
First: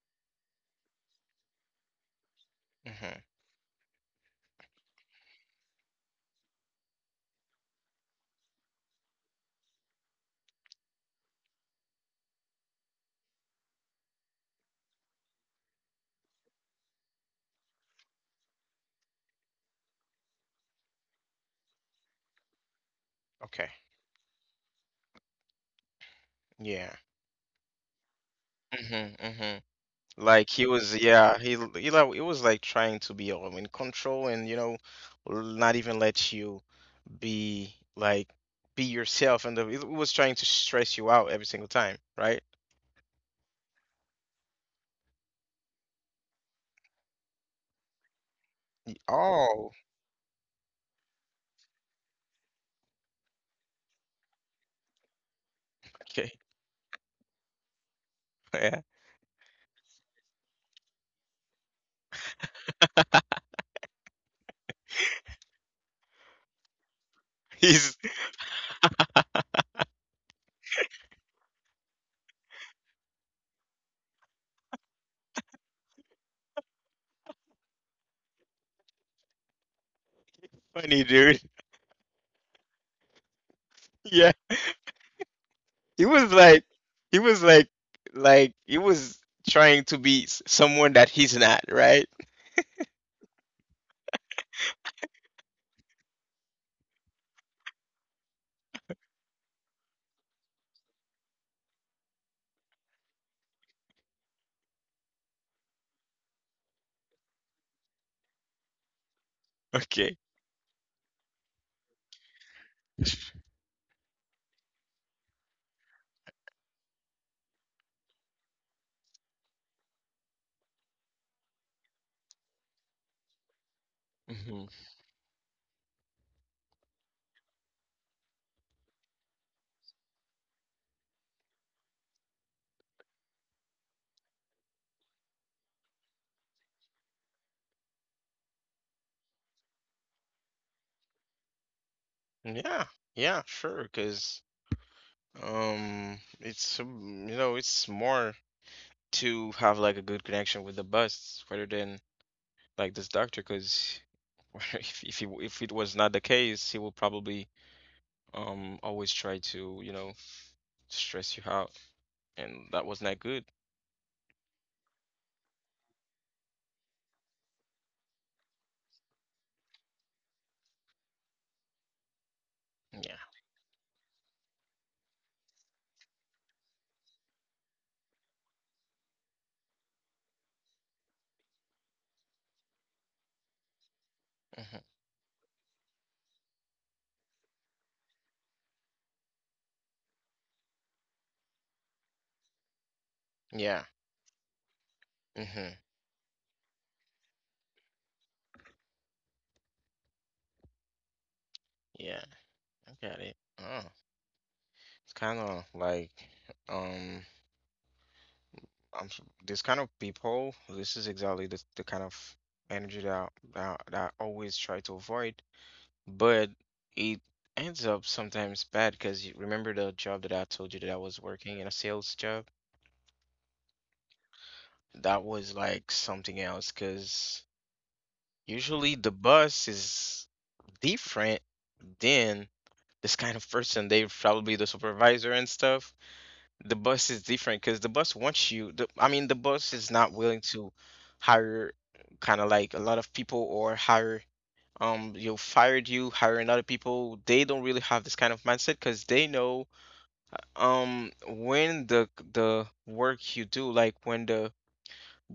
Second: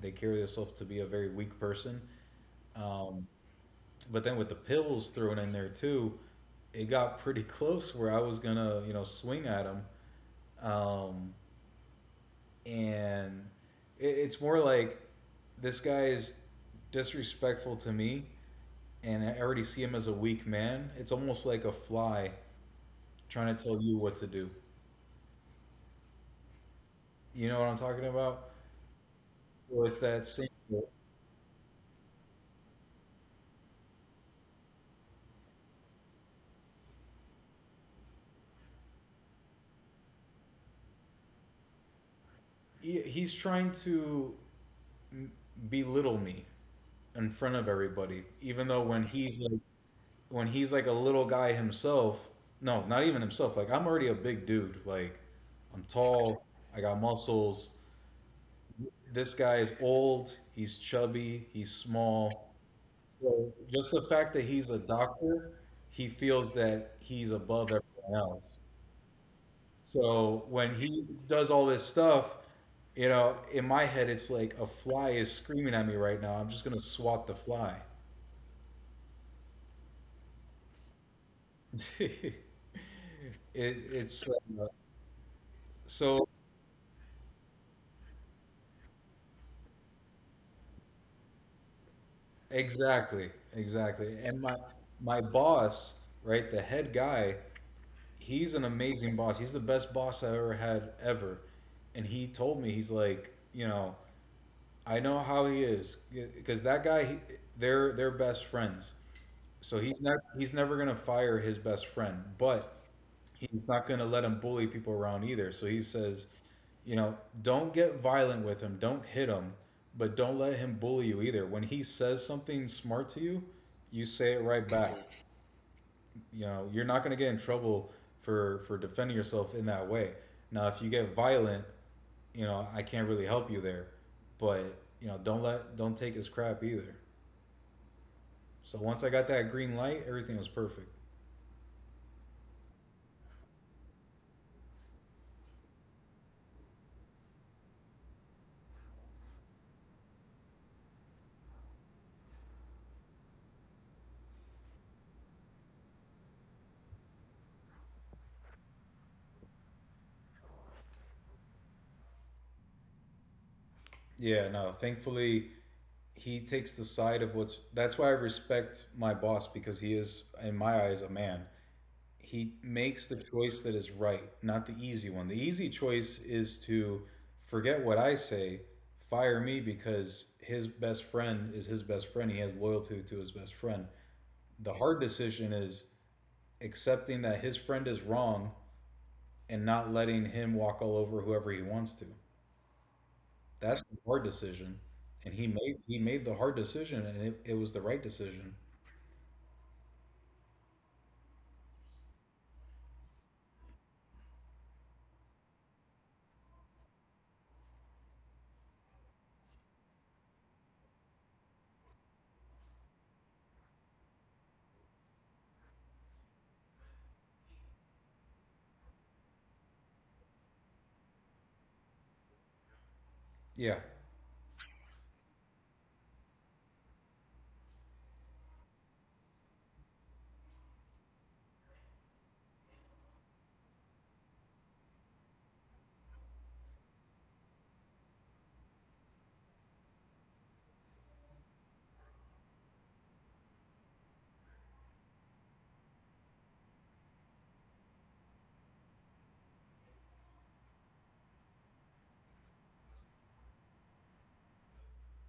[SPEAKER 2] they carry themselves to be a very weak person.
[SPEAKER 1] Mhm.
[SPEAKER 2] Um, but then with the pills thrown in there too, it got pretty close where I was gonna, you know, swing at him. Um, and it, it's more like this guy is disrespectful to me, and I already see him as a weak man. It's almost like a fly trying to
[SPEAKER 1] Okay,
[SPEAKER 2] tell you what to do.
[SPEAKER 1] yeah.
[SPEAKER 2] You know what I'm talking about?
[SPEAKER 1] Hmm.
[SPEAKER 2] So it's that
[SPEAKER 1] Like
[SPEAKER 2] same.
[SPEAKER 1] he was, yeah, he l- he like, it was like trying to be all in control and, you know, l- not even let you be like, be yourself, and the, it was trying to stress you out every single time, right?
[SPEAKER 2] He, he's trying to belittle me in front of everybody, even though when he's like
[SPEAKER 1] Oh,
[SPEAKER 2] when he's like a little guy himself. No, not even himself. Like I'm already a big dude. Like I'm
[SPEAKER 1] okay. [LAUGHS]
[SPEAKER 2] tall. I got muscles.
[SPEAKER 1] Yeah.
[SPEAKER 2] This guy is old. He's chubby. He's small. So just the fact that he's a doctor, he feels that he's above
[SPEAKER 1] He's
[SPEAKER 2] everyone else. So when he does all this stuff, you know, in my head, it's like a fly is screaming at me right now. I'm just gonna swat the fly.
[SPEAKER 1] funny, dude. [LAUGHS]
[SPEAKER 2] [LAUGHS] it,
[SPEAKER 1] Yeah.
[SPEAKER 2] it's uh,
[SPEAKER 1] He was
[SPEAKER 2] so
[SPEAKER 1] like he was like like he was trying to be s- someone that he's not, right? [LAUGHS]
[SPEAKER 2] Exactly, exactly. And my my boss, right, the head guy, he's an amazing boss. He's the best boss I ever had ever. And he told me, he's like, you know, I know how he is because that guy, he, they're they're best friends. So he's
[SPEAKER 1] Okay.
[SPEAKER 2] not he's never gonna fire his best friend, but he's not gonna let him bully people around either. So he says, you know, don't get violent with him. Don't hit him, but don't let him bully you either. When he says something smart to you, you say it
[SPEAKER 1] Hmm.
[SPEAKER 2] right back. You know, you're not going to get in trouble for for defending yourself in that way. Now, if you get violent, you know, I can't really help you there, but you know, don't let don't take his crap either. So once I got that green light, everything was perfect.
[SPEAKER 1] Yeah. Yeah, sure, because um it's, um, you know, it's more to have like a good connection with the bus rather than like this doctor because, [LAUGHS] if if, he, if it was not the case, he will probably um always try to, you know, stress you out, and that was not good.
[SPEAKER 2] Yeah, no, thankfully he takes the side of what's that's why I respect my boss, because he is in my eyes a man. He makes
[SPEAKER 1] Yeah.
[SPEAKER 2] the choice that is right, not the easy one. The easy choice is to forget what I say, fire me because his best friend is his best friend. He has loyalty to his best friend. The
[SPEAKER 1] Hmm.
[SPEAKER 2] hard decision is accepting that his friend is wrong and not letting him walk all over whoever he wants to.
[SPEAKER 1] Yeah.
[SPEAKER 2] That's the hard decision. And he
[SPEAKER 1] Hmm.
[SPEAKER 2] made he made the hard decision, and it, it was the right decision.
[SPEAKER 1] Yeah, I got it. Oh, it's kind of like, um i'm s- this kind of people, this is exactly the, the kind of energy that, I- that I- that I always try to avoid, but it ends up sometimes bad, because you remember the job that I told you that I was working in a sales job?
[SPEAKER 2] Yeah.
[SPEAKER 1] That was like something else because usually the boss is different than this kind of person. They probably the supervisor and stuff. The boss is different because the boss wants you. The, I mean, the boss is not willing to hire kind of like a lot of people or hire, um you fired, you hiring other people. They don't really have this kind of mindset because they know, um when the the work you do, like when the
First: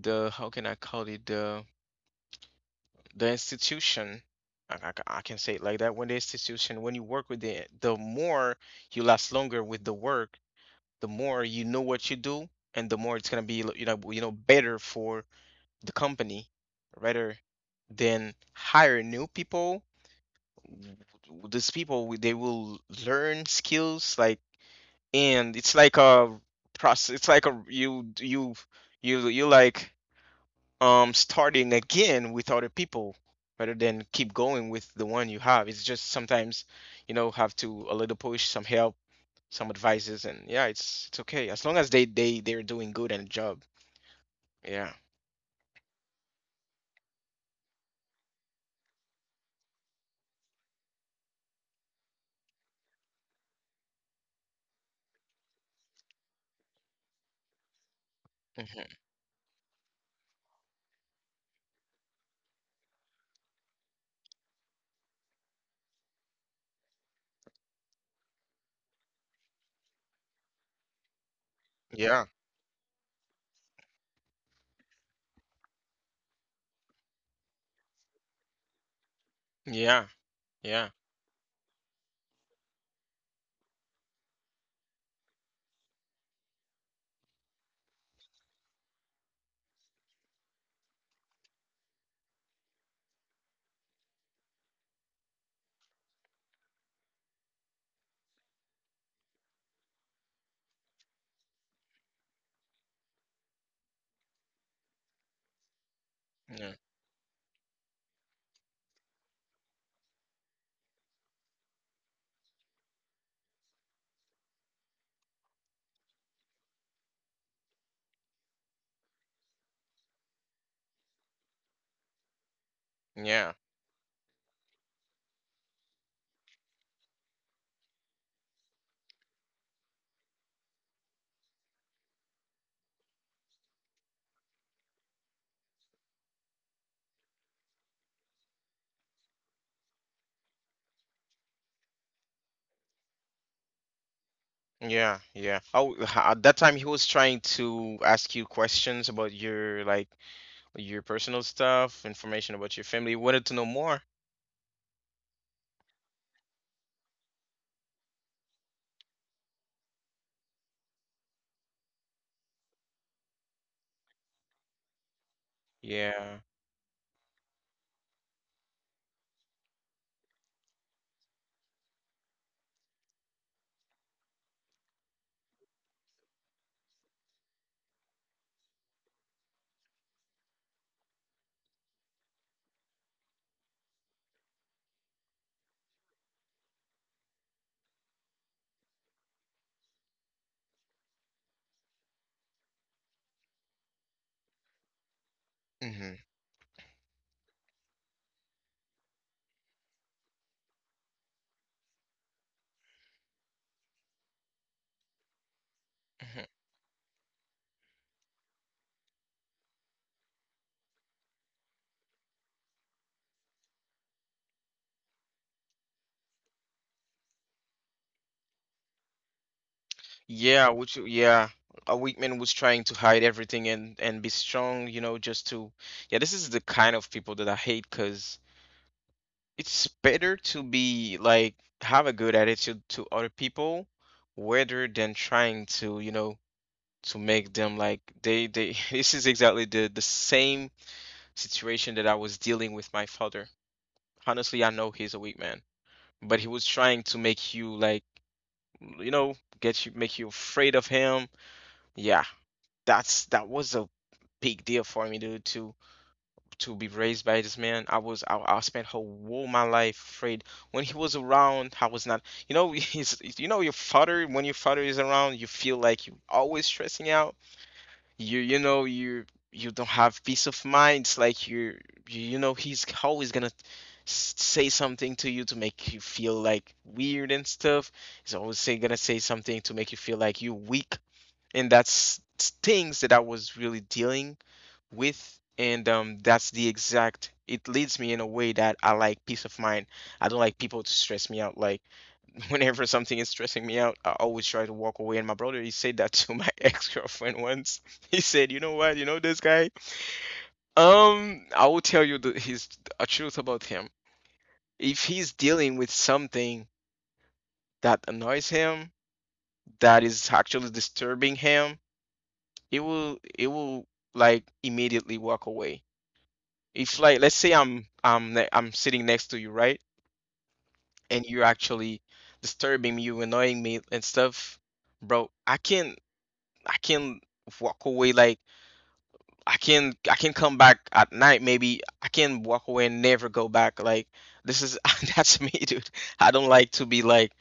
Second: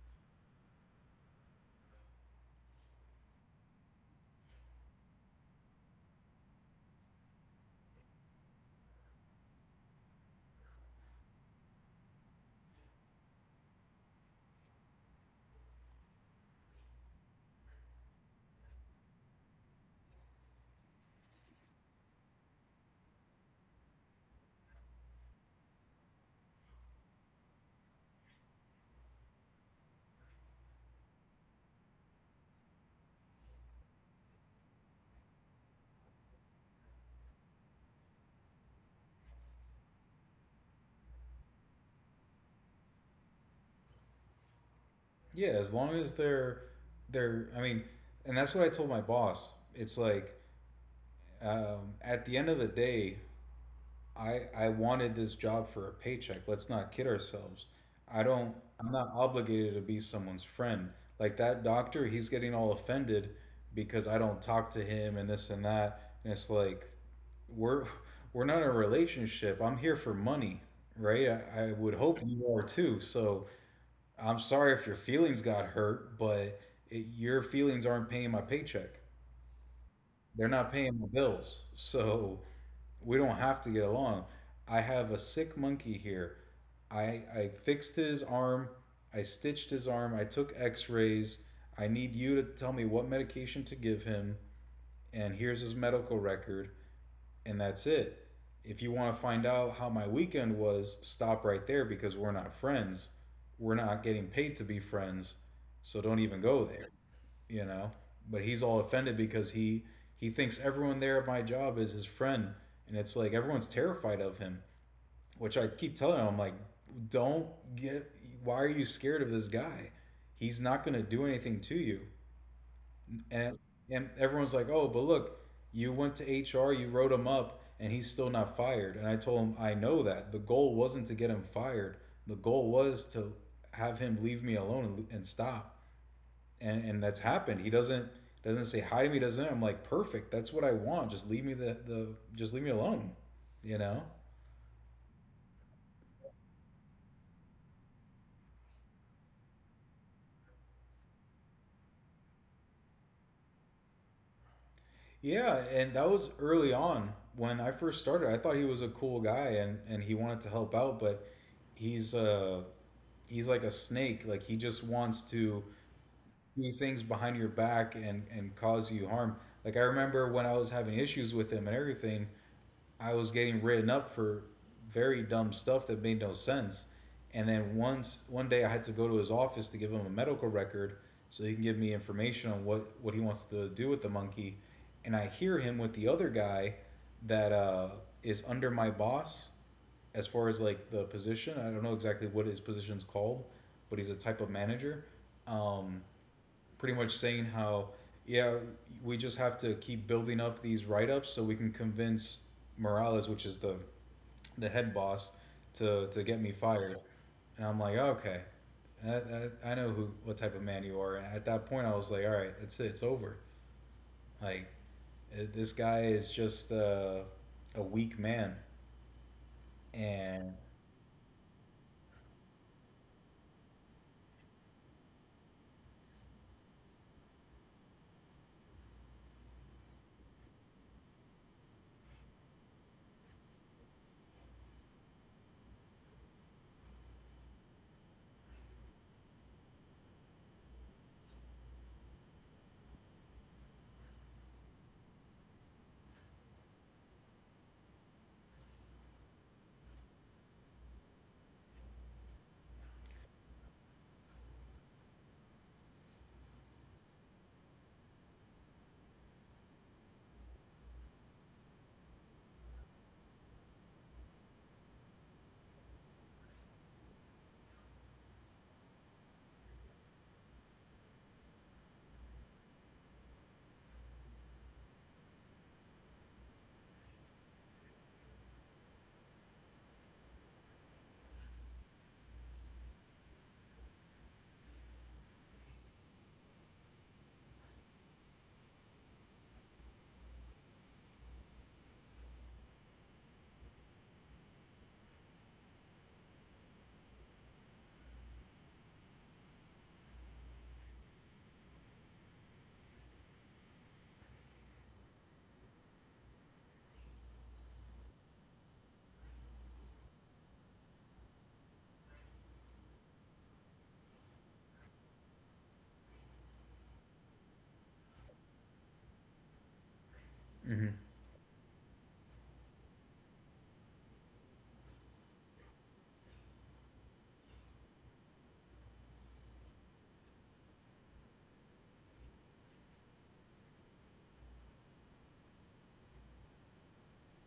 [SPEAKER 1] the how can I call it, the the institution, I, I, ca- I can say it like that, when the institution, when you work with it, the more you last longer with the work, the more you know what you do, and the more it's gonna be, you know, you know better for the company rather than hire new people. w- w- these people, w- they will learn skills like, and it's like a process, it's like a, you you you you like, um starting again with other people rather than keep going with the one you have. It's just, sometimes, you know, have to a little push, some help, some advices, and yeah, it's it's okay as long as they they they're doing good and job. Yeah.
[SPEAKER 2] Yeah, as long as they're they're, I mean, and that's what I told my boss. It's like um, at the end of the day, I I wanted this job for a paycheck. Let's not kid ourselves. I don't. I'm
[SPEAKER 1] Hmm.
[SPEAKER 2] not obligated to be someone's friend. Like that doctor, he's getting all offended because I don't talk to him and this and that. And it's like we're we're not in a relationship. I'm here for money, right? I, I would hope
[SPEAKER 1] Yeah,
[SPEAKER 2] you are too. So I'm sorry if your feelings got hurt, but it, your feelings aren't paying my paycheck.
[SPEAKER 1] yeah,
[SPEAKER 2] They're not
[SPEAKER 1] yeah,
[SPEAKER 2] paying my bills. So we don't have to get along. I have a sick monkey here. I I fixed his arm. I stitched his arm. I took X-rays. I need you to tell me what medication to give him, and here's his medical record, and that's it. If you want to find out how my weekend was, stop right there because we're not friends. We're not getting paid to be friends, so don't even go
[SPEAKER 1] yeah,
[SPEAKER 2] there, you know. But he's all offended because he he thinks everyone there at my job is his friend, and it's like everyone's terrified of him. Which I keep telling him, I'm like, don't get. Why are you scared of this guy? He's not going to do anything to you.
[SPEAKER 1] yeah,
[SPEAKER 2] And and everyone's like, oh, but look, you went to H R, you wrote him up, and he's still not fired. And I told him, I know that. The goal wasn't to get him fired. The goal was to have him leave me alone and, and stop and and that's happened. He doesn't doesn't say hi to me. Doesn't I'm like perfect. That's what I want. Just leave me the the just leave me alone. You know.
[SPEAKER 1] yeah, yeah. Oh, h- at that time, he was trying to ask you questions about your like, your personal stuff, information about your family. You wanted to know more.
[SPEAKER 2] Yeah, and that was early on when I first started. I thought he was a cool guy and and he wanted to help out, but he's uh he's like a snake. Like he just wants to
[SPEAKER 1] Yeah.
[SPEAKER 2] do things behind your back and and cause you harm. Like I remember when I was having issues with him and everything, I was getting written up for very dumb stuff that made no sense. And then once one day I had to go to his office to give him a medical record so he can give me information on what, what he wants to do with the monkey. And I hear him with the other guy that uh, is under my boss as far as like the position. I don't know exactly what his position's called, but he's a type of manager. Um,
[SPEAKER 1] Hmm.
[SPEAKER 2] pretty much saying how yeah we just have to keep building up these write-ups so we can convince Morales, which is the the head boss, to to get me
[SPEAKER 1] Hmm.
[SPEAKER 2] fired. And I'm like, okay, I, I, I know who what type of man you are. And at that point, I was like, all right, that's it, it's over. Like eh, this guy is just uh, a weak man. And
[SPEAKER 1] Yeah, which, yeah, a weak man was trying to hide everything and and be strong, you know, just to, yeah, this is the kind of people that I hate. Cause it's better to be like, have a good attitude to other people rather than trying to, you know, to make them like they they [LAUGHS] this is exactly the the same situation that I was dealing with my father. Honestly, I know he's a weak man, but he was trying to make you like, you know, get you, make you afraid of him. Yeah, that's, that was a big deal for me to to to be raised by this man. I was i, I spent whole my life afraid. When he was around, I was not, you know. [LAUGHS] He's, you know, your father, when your father is around, you feel like you are always stressing out. You you know, you you don't have peace of mind. It's like you, you you know, he's always gonna s- say something to you to make you feel like weird and stuff. He's always say, gonna say something to make you feel like you're weak, and that's things that I was really dealing with. And um, that's the exact. It leads me in a way that I like peace of mind. I don't like people to stress me out. Like, [LAUGHS] whenever something is stressing me out, I always try to walk away. And my brother, he said that to my [LAUGHS] ex-girlfriend once. He said, "You know what? You know this guy? Um, I will tell you the, his, a truth about him. If he's dealing with something that annoys him, that is actually disturbing him, it will it will like immediately walk away. If, like, let's say I'm I'm ne- I'm sitting next to you, right?
[SPEAKER 2] hmm
[SPEAKER 1] And you're actually disturbing me, you annoying me and stuff, bro. I can I can walk away, like I can I can come back at night, maybe I can walk away and never go back. Like, this is [LAUGHS] that's me, dude. I don't like to be like,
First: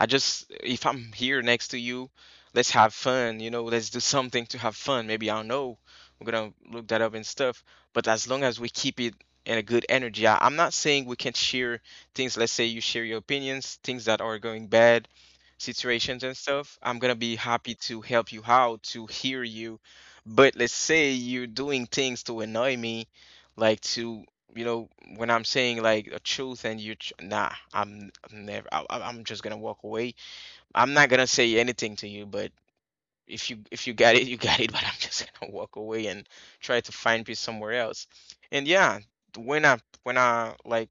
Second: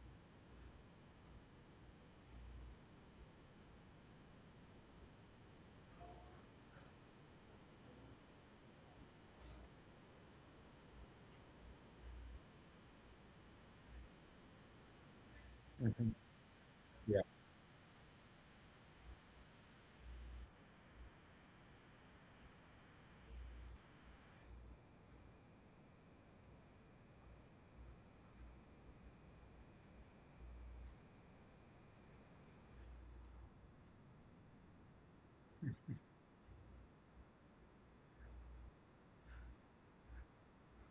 [SPEAKER 1] I just, if I'm here next to you, let's have fun, you know, let's do something to have fun. Maybe I don't know. We're gonna look that up and stuff. But as long as we keep it in a good energy, I, I'm not saying we can't share things. Let's say you share your opinions, things that are going bad,
[SPEAKER 2] hmm
[SPEAKER 1] situations and stuff. I'm gonna
[SPEAKER 2] yeah,
[SPEAKER 1] be happy to help you out, to hear you. But let's say you're doing things to annoy me, like to, you know, when I'm saying like a truth and you tr- nah, i'm, I'm never, I, I- i'm just gonna walk away. I'm not gonna say anything to you, but if you if you got it, you got it, [LAUGHS] but I'm just gonna walk away and try to find peace somewhere else. And yeah, when i when i like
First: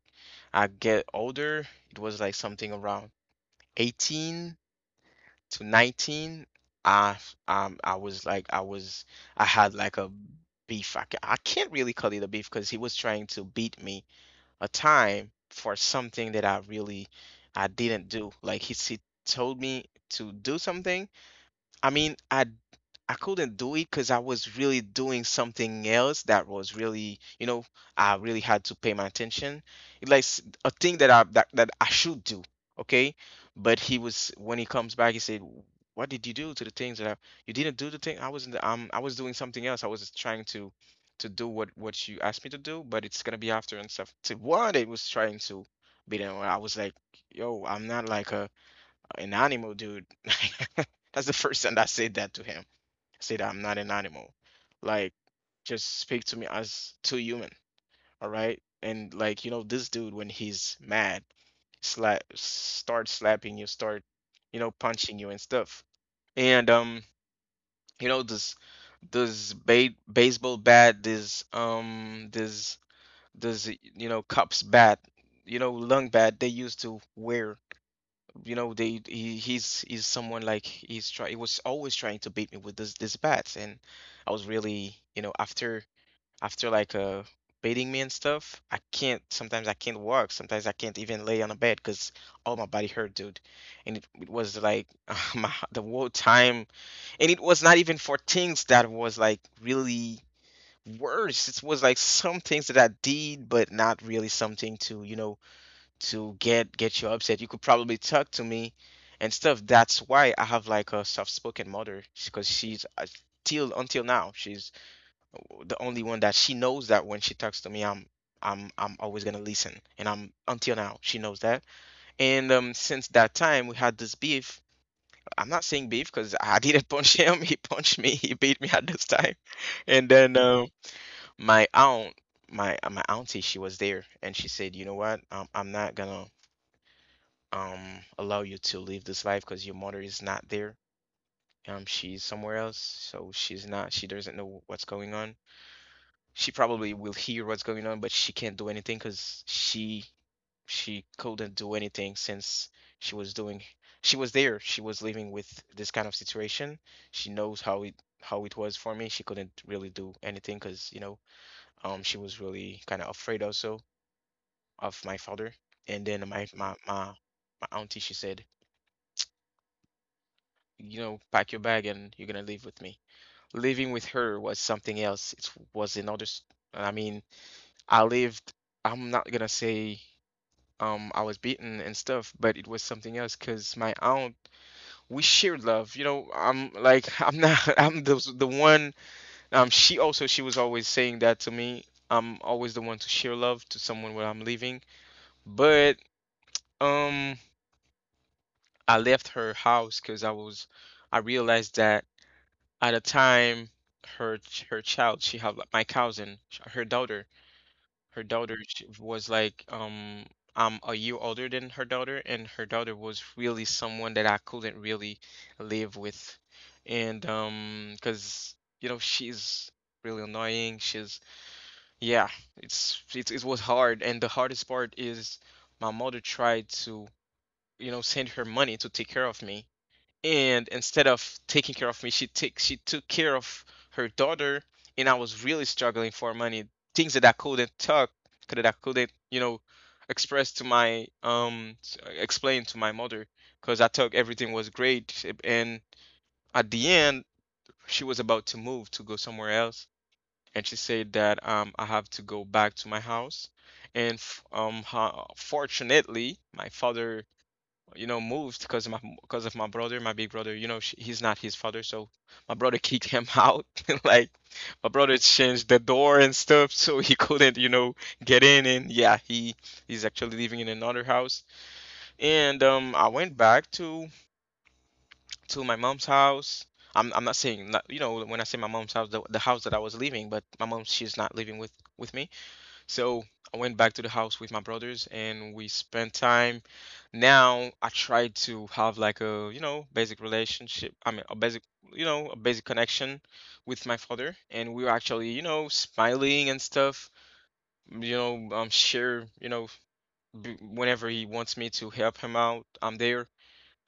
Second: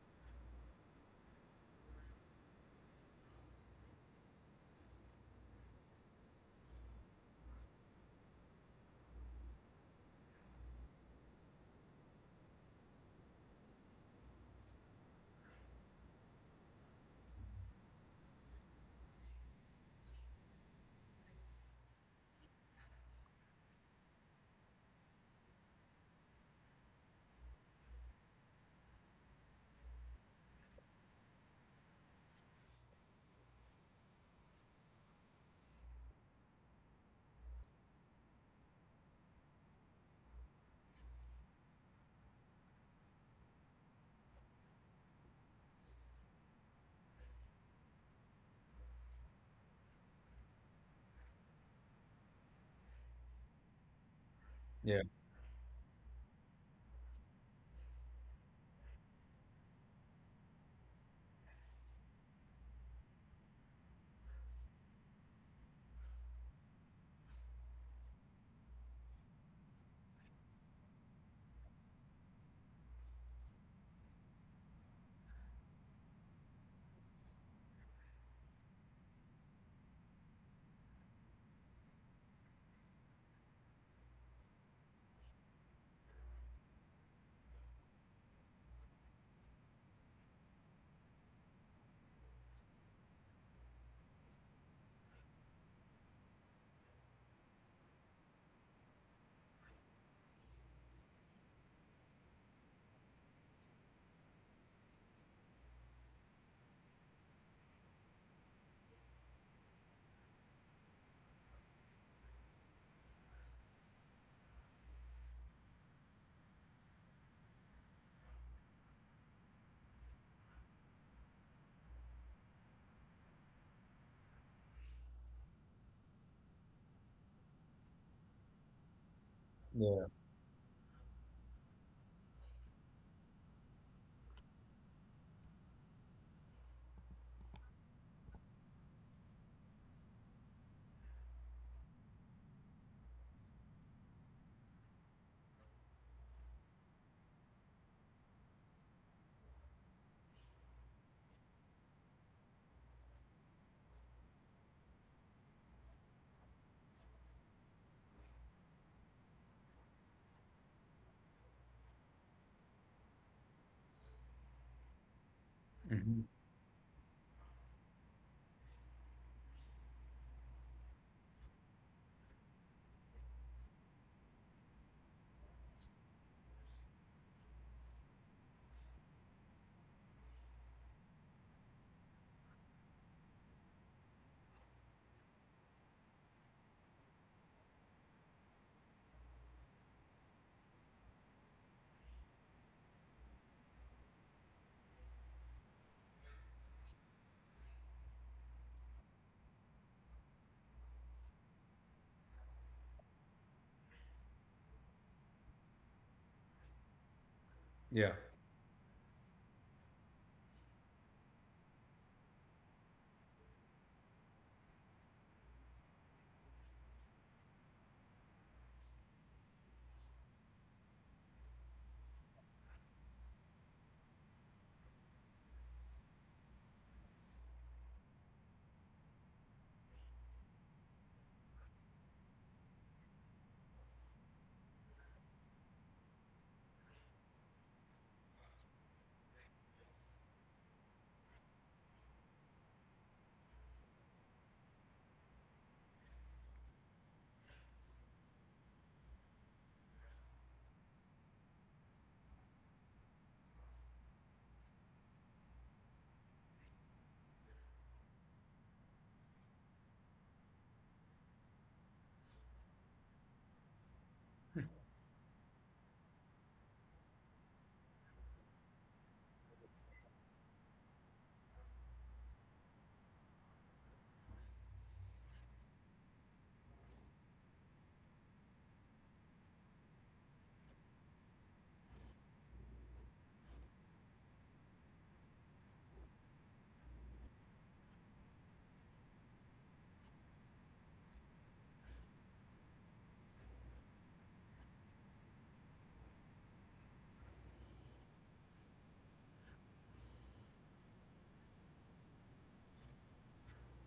[SPEAKER 1] I get older it was like something around eighteen to nineteen. I um I was like I was I had like a beef. i, ca- I can't really call it a beef because he was trying to beat me a time for something that I really I didn't do. Like, he, he told me to do something. I mean, I I couldn't do it because I was really doing something else that was really, you know, I really had to pay my attention. It like s- a thing that I that, that I should do, okay? But he was when he comes back, he said, "What did you do to the things that I, you didn't do the thing? I was not, um I was doing something else. I was just trying to to do what what you asked me to do, but it's gonna be after and stuff." To what it was trying to be there, I was like, "Yo, I'm not like a an animal, dude." [LAUGHS] That's the first time I said that to him, say that I'm not an animal.
[SPEAKER 2] yeah,
[SPEAKER 1] Like, just speak to me as to human, all right? And like, you know, this dude, when he's mad, slap start slapping you, start, you know, punching you and stuff. And um, you know, this this ba baseball bat, this um this this, you know, cops bat, you know, long bat they used to wear, you know, they he, he's he's someone, like, he's try he was always trying to beat me with this this bat. And I was really, you know, after after like uh beating me and stuff, I can't, sometimes I can't walk, sometimes I can't even lay on a bed because all my body hurt, dude. And it, it was like [LAUGHS] my, the whole time. And it was not even for things that was like really worse. It was like some things that I did, but not really something to, you know, to get get you upset. You could probably talk to me and stuff. That's why I have like a soft-spoken mother, because she's uh, till until now, she's the only one that she knows that when she talks to me, I'm I'm I'm always gonna listen, and I'm, until now, she knows that. And um, since that time, we had this beef. I'm not saying beef because [LAUGHS] I didn't punch him. He punched me. [LAUGHS] He beat me at this time. [LAUGHS] And
[SPEAKER 2] yeah,
[SPEAKER 1] then um, my aunt, my uh, my auntie, she was there, and she said, "You know what? Um, I'm not gonna um allow you to live this life because your mother is not there. Um, she's somewhere else, so she's not. She doesn't know what's going on. She probably will hear what's going on, but she can't do anything because she she couldn't do anything since she was doing. She was there. She was living with this kind of situation. She knows how it, how it was for me. She couldn't really do anything because, you know, um she was really kind of afraid also of my father. And
[SPEAKER 2] hmm
[SPEAKER 1] then my my my my auntie, she said, you know, pack your bag and you're gonna live with me. Living with her was something else. It was another. s- I mean, I lived. I'm not gonna say um I was beaten and stuff, but it was something else because my aunt, we shared love. You know, I'm like [LAUGHS] I'm not [LAUGHS] I'm the the one. Um, she also, she was always saying that to me. I'm always the one to share love to someone when I'm leaving, but um I left her house because I was I realized that. At a time, her ch- her child, she had, like, my cousin, sh- her daughter.
[SPEAKER 2] yeah,
[SPEAKER 1] Her daughter, she was like, um I'm a year older than her daughter, and her daughter was really someone that I couldn't really live with. And um because, you know, she's really annoying, she's, yeah, it's, it's it was hard. And the hardest part is my mother tried to, you know, send her money to take care of me, and instead of taking care of me, she took she took care of her daughter. And I was really struggling for money, things that I couldn't talk, that I couldn't, you know, express to my um s- explain to my mother because I thought everything was great. And at the end, she was about to move, to go somewhere else, and she said that um I have to go back to my house. And f- um ho- fortunately, my father, you know, moved, because my, because of my brother, my big brother. You know, sh he's not his father, so my brother [LAUGHS] kicked him out. [LAUGHS] Like, my brother changed the door and stuff, so he couldn't, you know, get in. And yeah, he, he's actually living in another house. And um, I went back to to my mom's house. I'm I'm not saying, not, you know, when I say my mom's house, the the house that I was living, but my mom, she's not living with with me. So I went back to the house with my brothers, and we spent time. Now I try to have, like, a, you know, basic relationship. I mean, a basic, you know, a basic connection with my father. And we were actually, you know, smiling and stuff. You know, um, share, you know, b- whenever he wants me to help him out, I'm there.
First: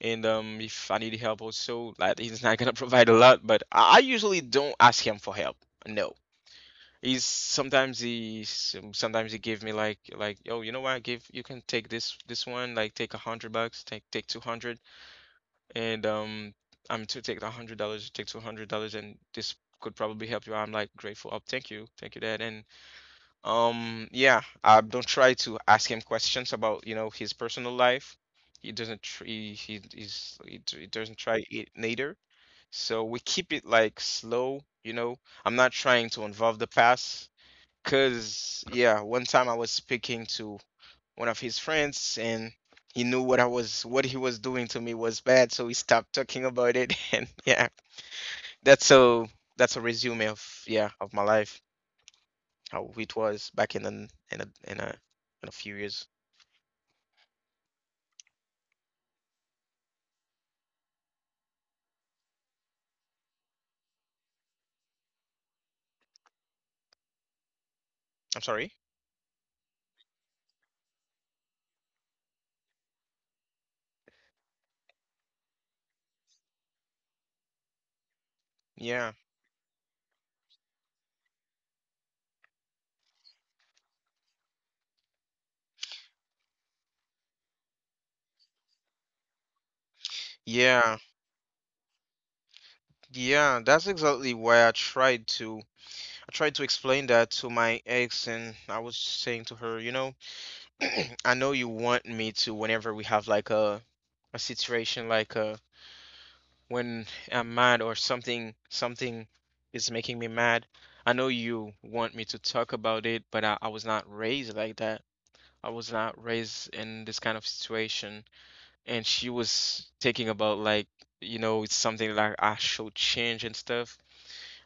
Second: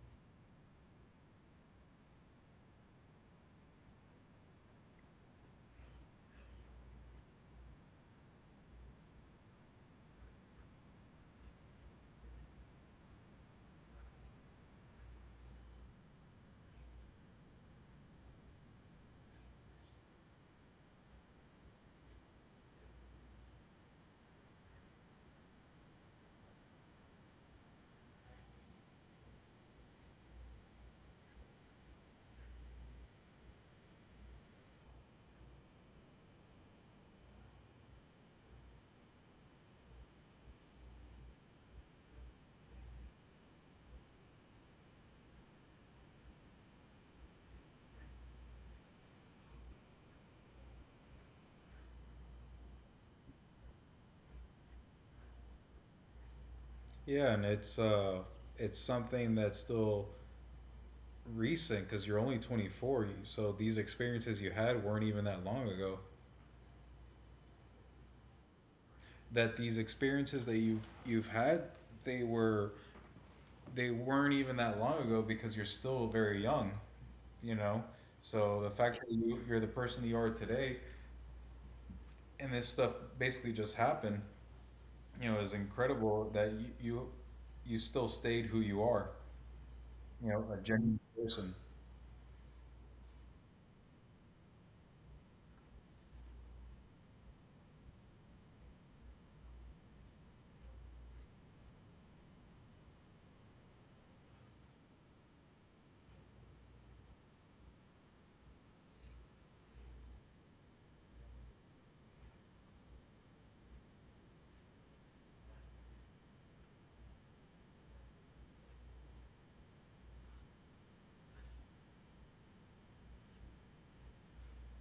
[SPEAKER 1] And um, if I need help also, like, he's not gonna [LAUGHS] provide a lot, but I I usually don't ask him for help. No. He's sometimes he some- sometimes he give me, like like yo, you know what, give you can take this this one, like, take a hundred bucks, take take two hundred. And um I'm to take a hundred dollars, take two hundred dollars, and this could probably help you out." I'm like, grateful, oh, thank you, thank you, dad. And um yeah, I don't try to ask him questions about, you know, his personal life. He doesn't tr he he he's, he, d- he doesn't try it neither. So we keep it like slow, you know, I'm not trying to involve the past. Cause yeah, one time I was speaking to one of his friends, and he knew what I was what he was doing to me was bad, so he stopped talking about it [LAUGHS] and yeah. That's a that's a resume of, yeah, of my life, how it was back in an in a in a in a few years.
[SPEAKER 2] yeah. And it's uh, it's something that's still recent because you're only twenty-four, so these experiences you had weren't even that long ago
[SPEAKER 1] I'm sorry?
[SPEAKER 2] that these experiences that you've you've had they were they weren't even that long ago because you're still very young, you know, so the fact
[SPEAKER 1] Yeah.
[SPEAKER 2] that you, you're the person you are today and this stuff basically just happened, you know, is incredible that you you, you still stayed who you are, you know, a
[SPEAKER 1] Yeah.
[SPEAKER 2] genuine person.
[SPEAKER 1] Yeah, that's exactly why I tried to, I tried to explain that to my ex, and I was saying to her, you know, [CLEARS THROAT] I know you want me to, whenever we have like a a situation, like, uh when I'm mad, or something something is making me mad. I know you want me to talk about it, but I, I was not raised like that. I was not raised in this kind of situation. And she was thinking about, like, you know, it's something like I should change and stuff.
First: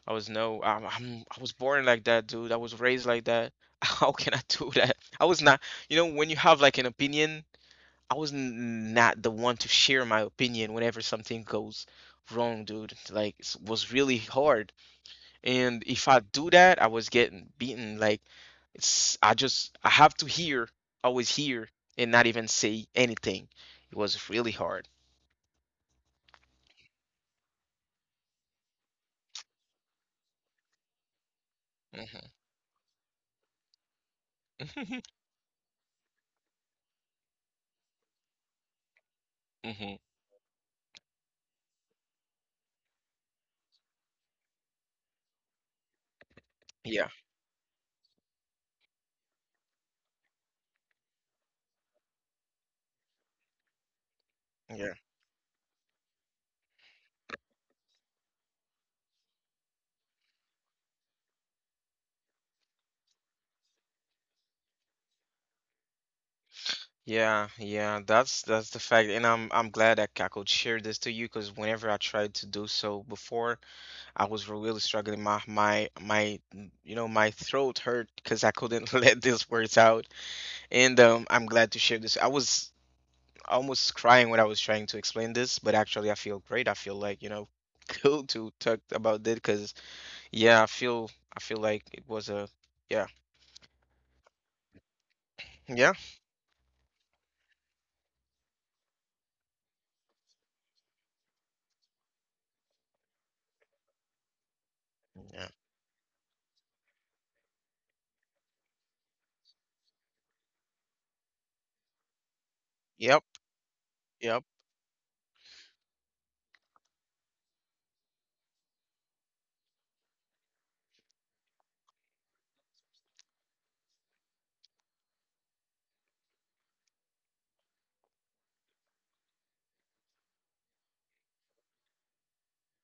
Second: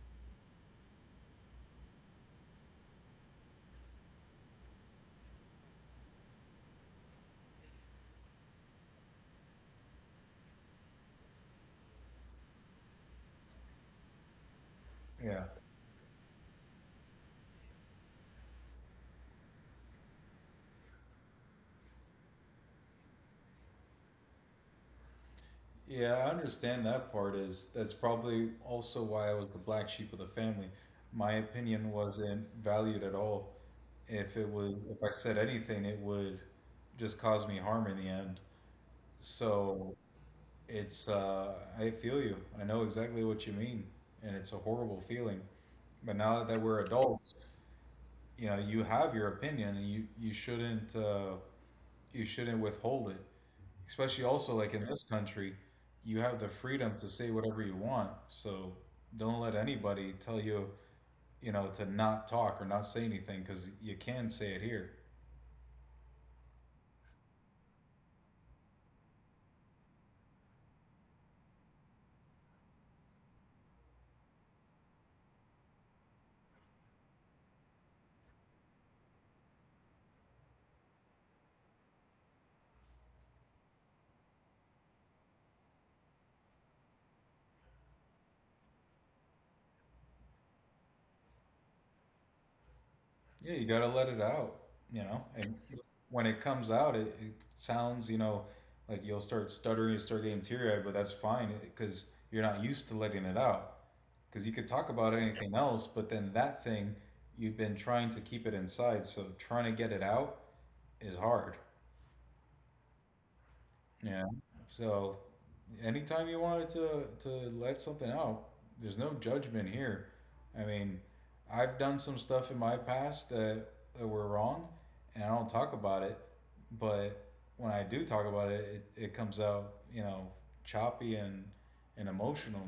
[SPEAKER 1] I was, no, I'm, I'm I was born like that, dude. I was raised like that. [LAUGHS] How can I do that? I was not, you know, when you have like an opinion, I was n- not the one to share my opinion whenever something goes wrong, dude. Like, it was really hard.
[SPEAKER 2] Yeah,
[SPEAKER 1] And if I do that, I was getting beaten. Like, it's, I just, I have to hear, always hear, and not even say anything. It was really hard.
[SPEAKER 2] Yeah, I understand that part is that's probably also why I was the black sheep of the family. My opinion
[SPEAKER 1] Hmm.
[SPEAKER 2] wasn't valued at all. If it was if
[SPEAKER 1] [LAUGHS]
[SPEAKER 2] I said anything, it would just cause me harm in the end.
[SPEAKER 1] Hmm.
[SPEAKER 2] So it's uh I feel you. I know exactly what you mean, and it's a horrible feeling. But now that we're
[SPEAKER 1] Yeah,
[SPEAKER 2] adults, you know, you have your opinion and you you shouldn't uh you shouldn't withhold it. Especially also like
[SPEAKER 1] yeah.
[SPEAKER 2] in this country, you have the freedom to say whatever you want. So don't let anybody tell you, you know, to not talk or not say anything because you can say it here.
[SPEAKER 1] Yeah, yeah, that's that's the fact, and I'm I'm glad that I could share this to you because whenever I tried to do so before, I was really struggling. My my my, mm, you know, my throat hurt because I couldn't [LAUGHS] let these words out. And um, I'm glad to share this. I was almost crying when I was trying to explain this, but actually, I feel great. I feel like, you know, [LAUGHS] cool to talk about this because, yeah, I feel I feel like it was a, yeah,
[SPEAKER 2] Yeah, you got to let it out, you know. And
[SPEAKER 1] yeah,
[SPEAKER 2] when it comes out, it, it sounds, you know, like you'll start stuttering, you start getting teary-eyed, but that's fine because you're not used to letting it out. Because you could talk about
[SPEAKER 1] yeah,
[SPEAKER 2] anything else, but then that thing, you've been trying to keep it inside. So trying to get it out is hard.
[SPEAKER 1] yep,
[SPEAKER 2] Yeah.
[SPEAKER 1] yep,
[SPEAKER 2] So anytime you wanted to to let something out, there's no judgment here. I mean, I've done some stuff in my past that, that were wrong and I don't talk about it, but when I do talk about it, it, it comes out, you know, choppy and and emotional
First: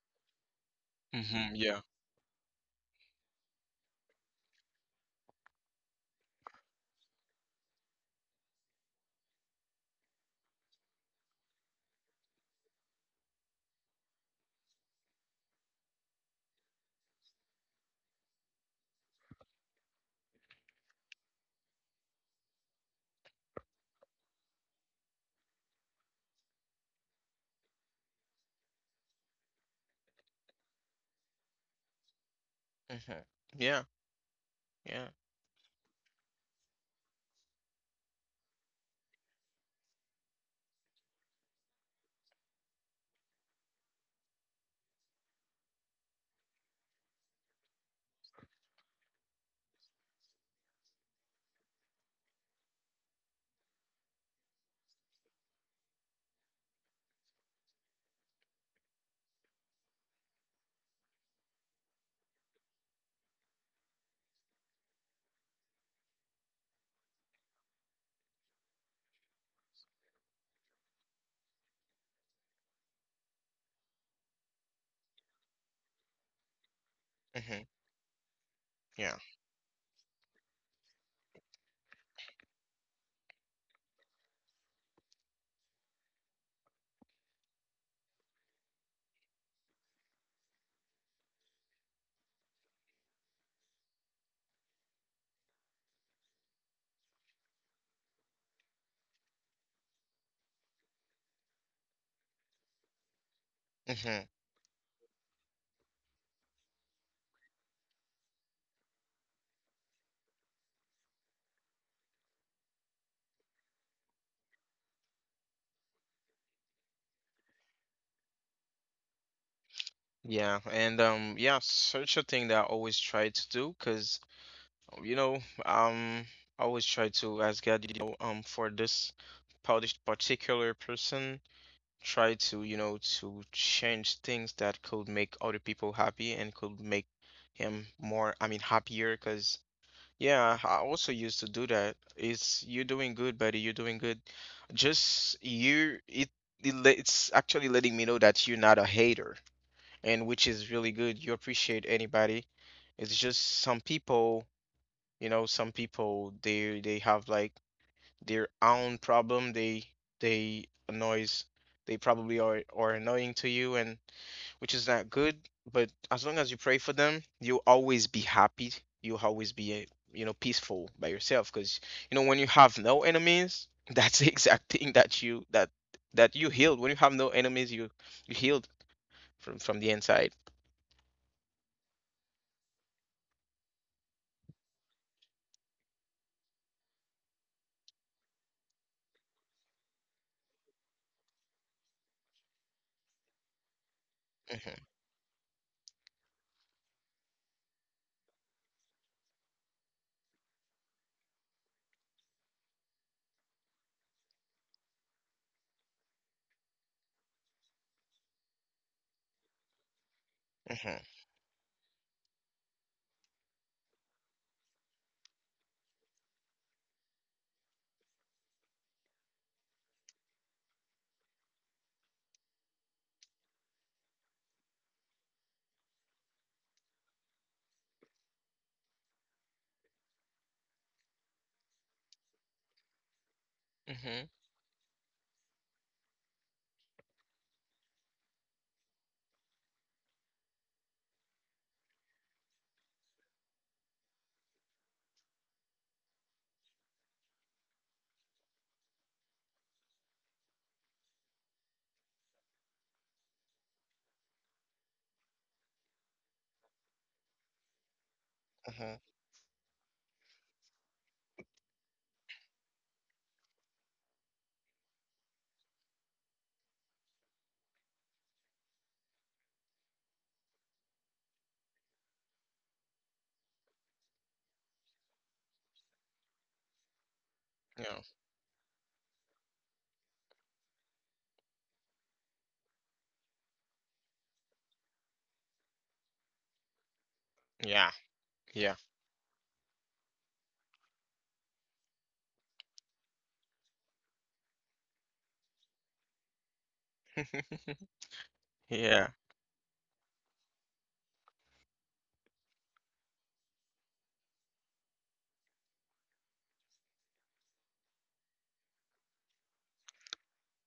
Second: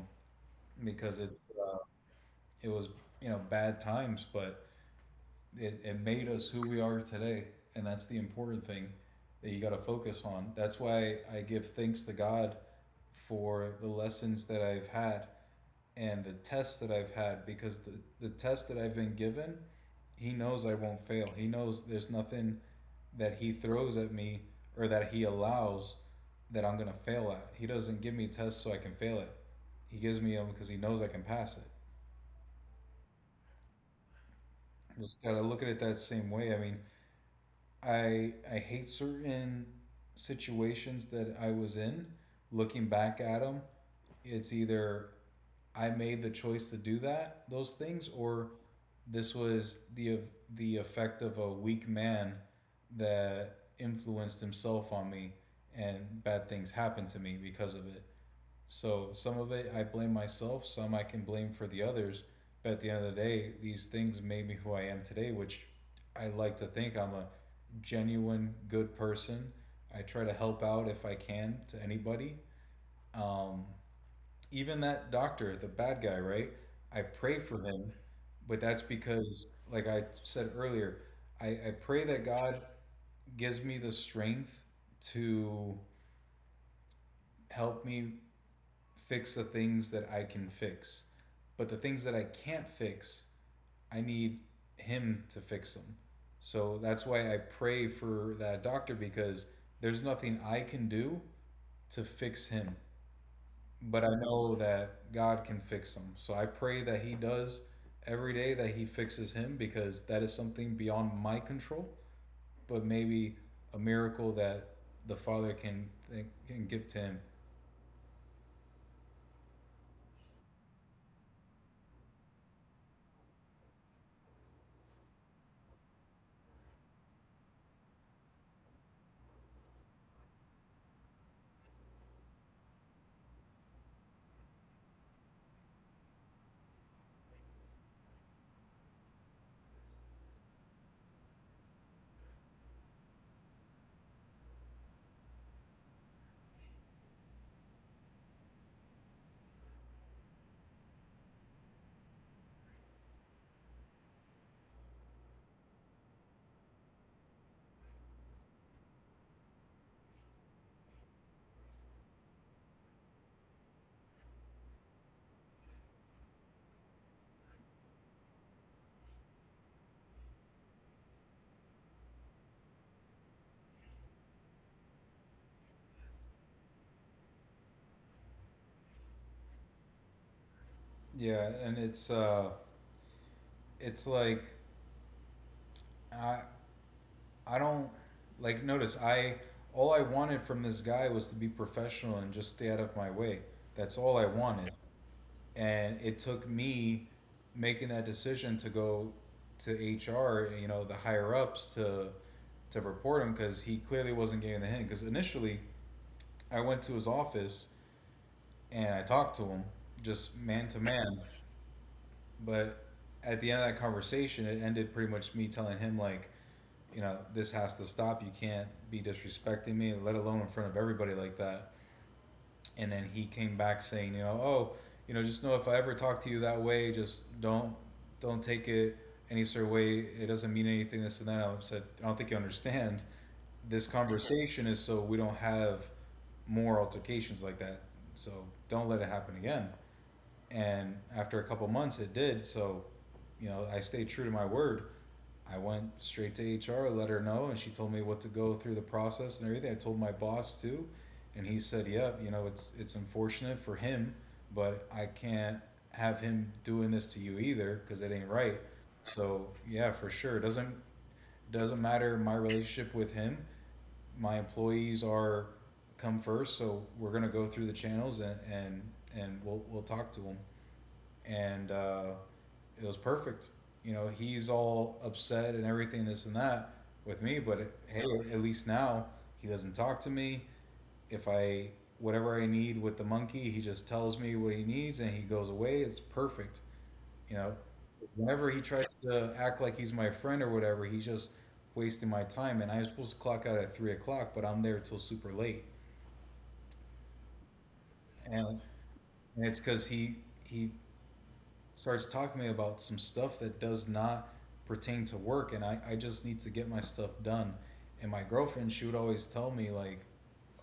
[SPEAKER 2] because it's
[SPEAKER 1] mm-hmm,
[SPEAKER 2] uh,
[SPEAKER 1] yeah,
[SPEAKER 2] it was, you know, bad times, but it, it made us who we are today and that's the important thing that you got to focus on. That's why I give thanks to God for the lessons that I've had and the tests that I've had because the, the test that I've been given, he knows I won't fail. He knows there's nothing that he throws at me or that he allows that I'm going to fail at. He doesn't give me tests so I can fail it. He gives me them because he knows I can pass it.
[SPEAKER 1] mm-hmm, yeah, yeah,
[SPEAKER 2] Just gotta look at it that same way. I mean, I I hate certain situations that I was in. Looking back at them, it's either I made the choice to do that those things, or this was the the effect of a weak man that influenced himself on me, and bad things happened to me because of it. So some of it I blame myself, some I can blame for the others. But at the end of the day, these things made me who I am today, which I like to think I'm a genuine good person. I try to help out if I can to anybody. Um, even that doctor, the bad guy, right? I pray for
[SPEAKER 1] mm-hmm,
[SPEAKER 2] him, but that's
[SPEAKER 1] yeah,
[SPEAKER 2] because, like I said earlier, I, I pray that God gives me the strength to help me fix the things that I can fix. But the things that I can't fix, I need him to fix them. So that's why I pray for that doctor because there's nothing I can do to fix him. But I
[SPEAKER 1] mm-hmm.
[SPEAKER 2] know that God can fix him. So I pray that he does every day that he fixes him because that is something beyond my control, but maybe a miracle that the father can can give to him.
[SPEAKER 1] Yeah, and um, yeah, such a thing that I always try to do because you know, um, I always try to ask God, you know, um, for this par- this particular person, try to, you know, to change things that could make other people happy and could make him more, I mean, happier. Because, yeah, I also used to do that. It's you're doing good, buddy. You're doing good. Just you, it, it le- It's actually letting me know that you're not a hater, and which is really good. You appreciate anybody. It's just some people, you know, some people, they they have like their own problem, they they annoys, they probably are are annoying to you, and which is not good. But as long as you pray for them, you'll always be happy, you'll always be eh, you know, peaceful by yourself, because you know, when you have no enemies [LAUGHS] that's the exact thing that you that that you healed. When you have no enemies, you you healed from from the inside.
[SPEAKER 2] Yeah, and it's uh it's like I I don't like notice I all I wanted from this guy was to be professional and just stay out of my way. That's all I wanted.
[SPEAKER 1] Hmm.
[SPEAKER 2] And it took me making that decision to go to H R, you know, the higher ups to to report him because he clearly wasn't getting the hint. Because initially I went to his office and I talked to him just man to
[SPEAKER 1] Hmm.
[SPEAKER 2] man, but at the end of that conversation, it ended pretty much me telling him like, you know, this has to stop. You can't be disrespecting me, let alone in front of everybody like that. And then he came back saying, you know, oh, you know, just know if I ever talk to you that way, just don't don't take it any sort of way. It doesn't mean anything. This and that. I said, I don't think you understand. This
[SPEAKER 1] Hmm.
[SPEAKER 2] conversation is so we don't have more altercations like that. So don't let it happen again. And after a couple months, it did. So, you know, I stayed true to my word. I went straight to H R, let her know, and she told me what to go through the process and everything. I told my boss too, and he said, "Yeah, you know, it's it's unfortunate for him, but I can't have him doing this to you either because it ain't right."
[SPEAKER 1] Hmm.
[SPEAKER 2] So yeah, for sure, It doesn't doesn't matter my relationship with him. My employees are come first, so we're gonna go through the channels and and, and we'll we'll talk to them and uh, it was perfect. You know, he's all upset and everything, this and that, with me. But it, hey, at least now he doesn't talk to me. If I whatever I need with the monkey, he just tells me what he needs and he goes away. It's perfect. You know,
[SPEAKER 1] Yeah.
[SPEAKER 2] whenever he
[SPEAKER 1] Yeah.
[SPEAKER 2] tries to act like he's my friend or whatever, he's just wasting my time. And I'm supposed to clock out at three o'clock, but I'm there till super late.
[SPEAKER 1] Yeah.
[SPEAKER 2] And,
[SPEAKER 1] [LAUGHS]
[SPEAKER 2] and it's because he he starts talking to me about some stuff that does not pertain to work and I, I just need to get my stuff done. And my girlfriend, she would always tell me like,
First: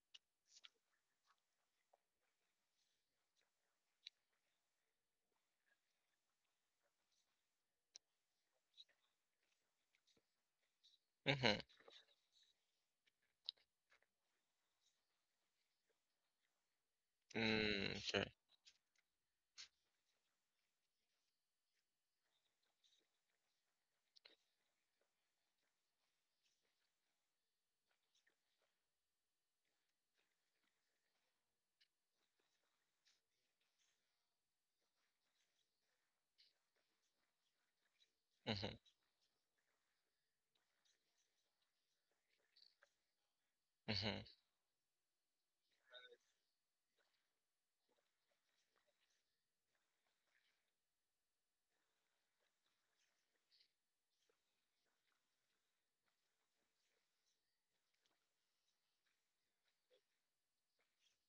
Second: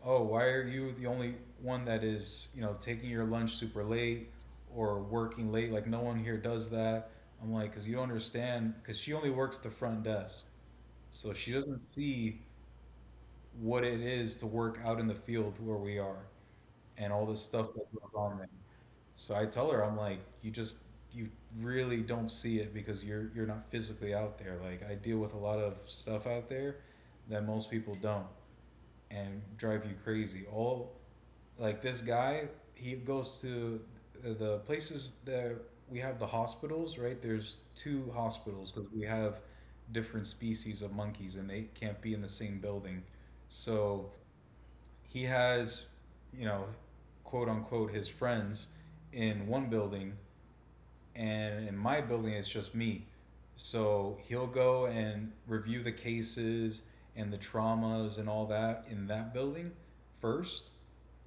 [SPEAKER 2] "Oh, why are you the only one that is, you know, taking your lunch super late or working late? Like no one here does that." I'm like, because you don't understand, because she only works the front desk.
[SPEAKER 1] Yeah.
[SPEAKER 2] So she
[SPEAKER 1] Hmm.
[SPEAKER 2] doesn't see what it is to work out in the field where we are and all the stuff that
[SPEAKER 1] Mm,
[SPEAKER 2] goes
[SPEAKER 1] okay.
[SPEAKER 2] on there. So I tell her, I'm like, you just you really don't see it because you're you're not physically out there. Like I deal with a lot of stuff out there that most people don't and drive you crazy. All like this guy, he goes to the- places that we have, the hospitals, right? There's two
[SPEAKER 1] Mm-hmm,
[SPEAKER 2] hospitals because we have different species of monkeys and they can't be in the same building. So
[SPEAKER 1] mm-hmm,
[SPEAKER 2] he has, you know, quote unquote his friends in one building, and in my building it's just me. So he'll go and review the cases and the traumas and all that in that building first,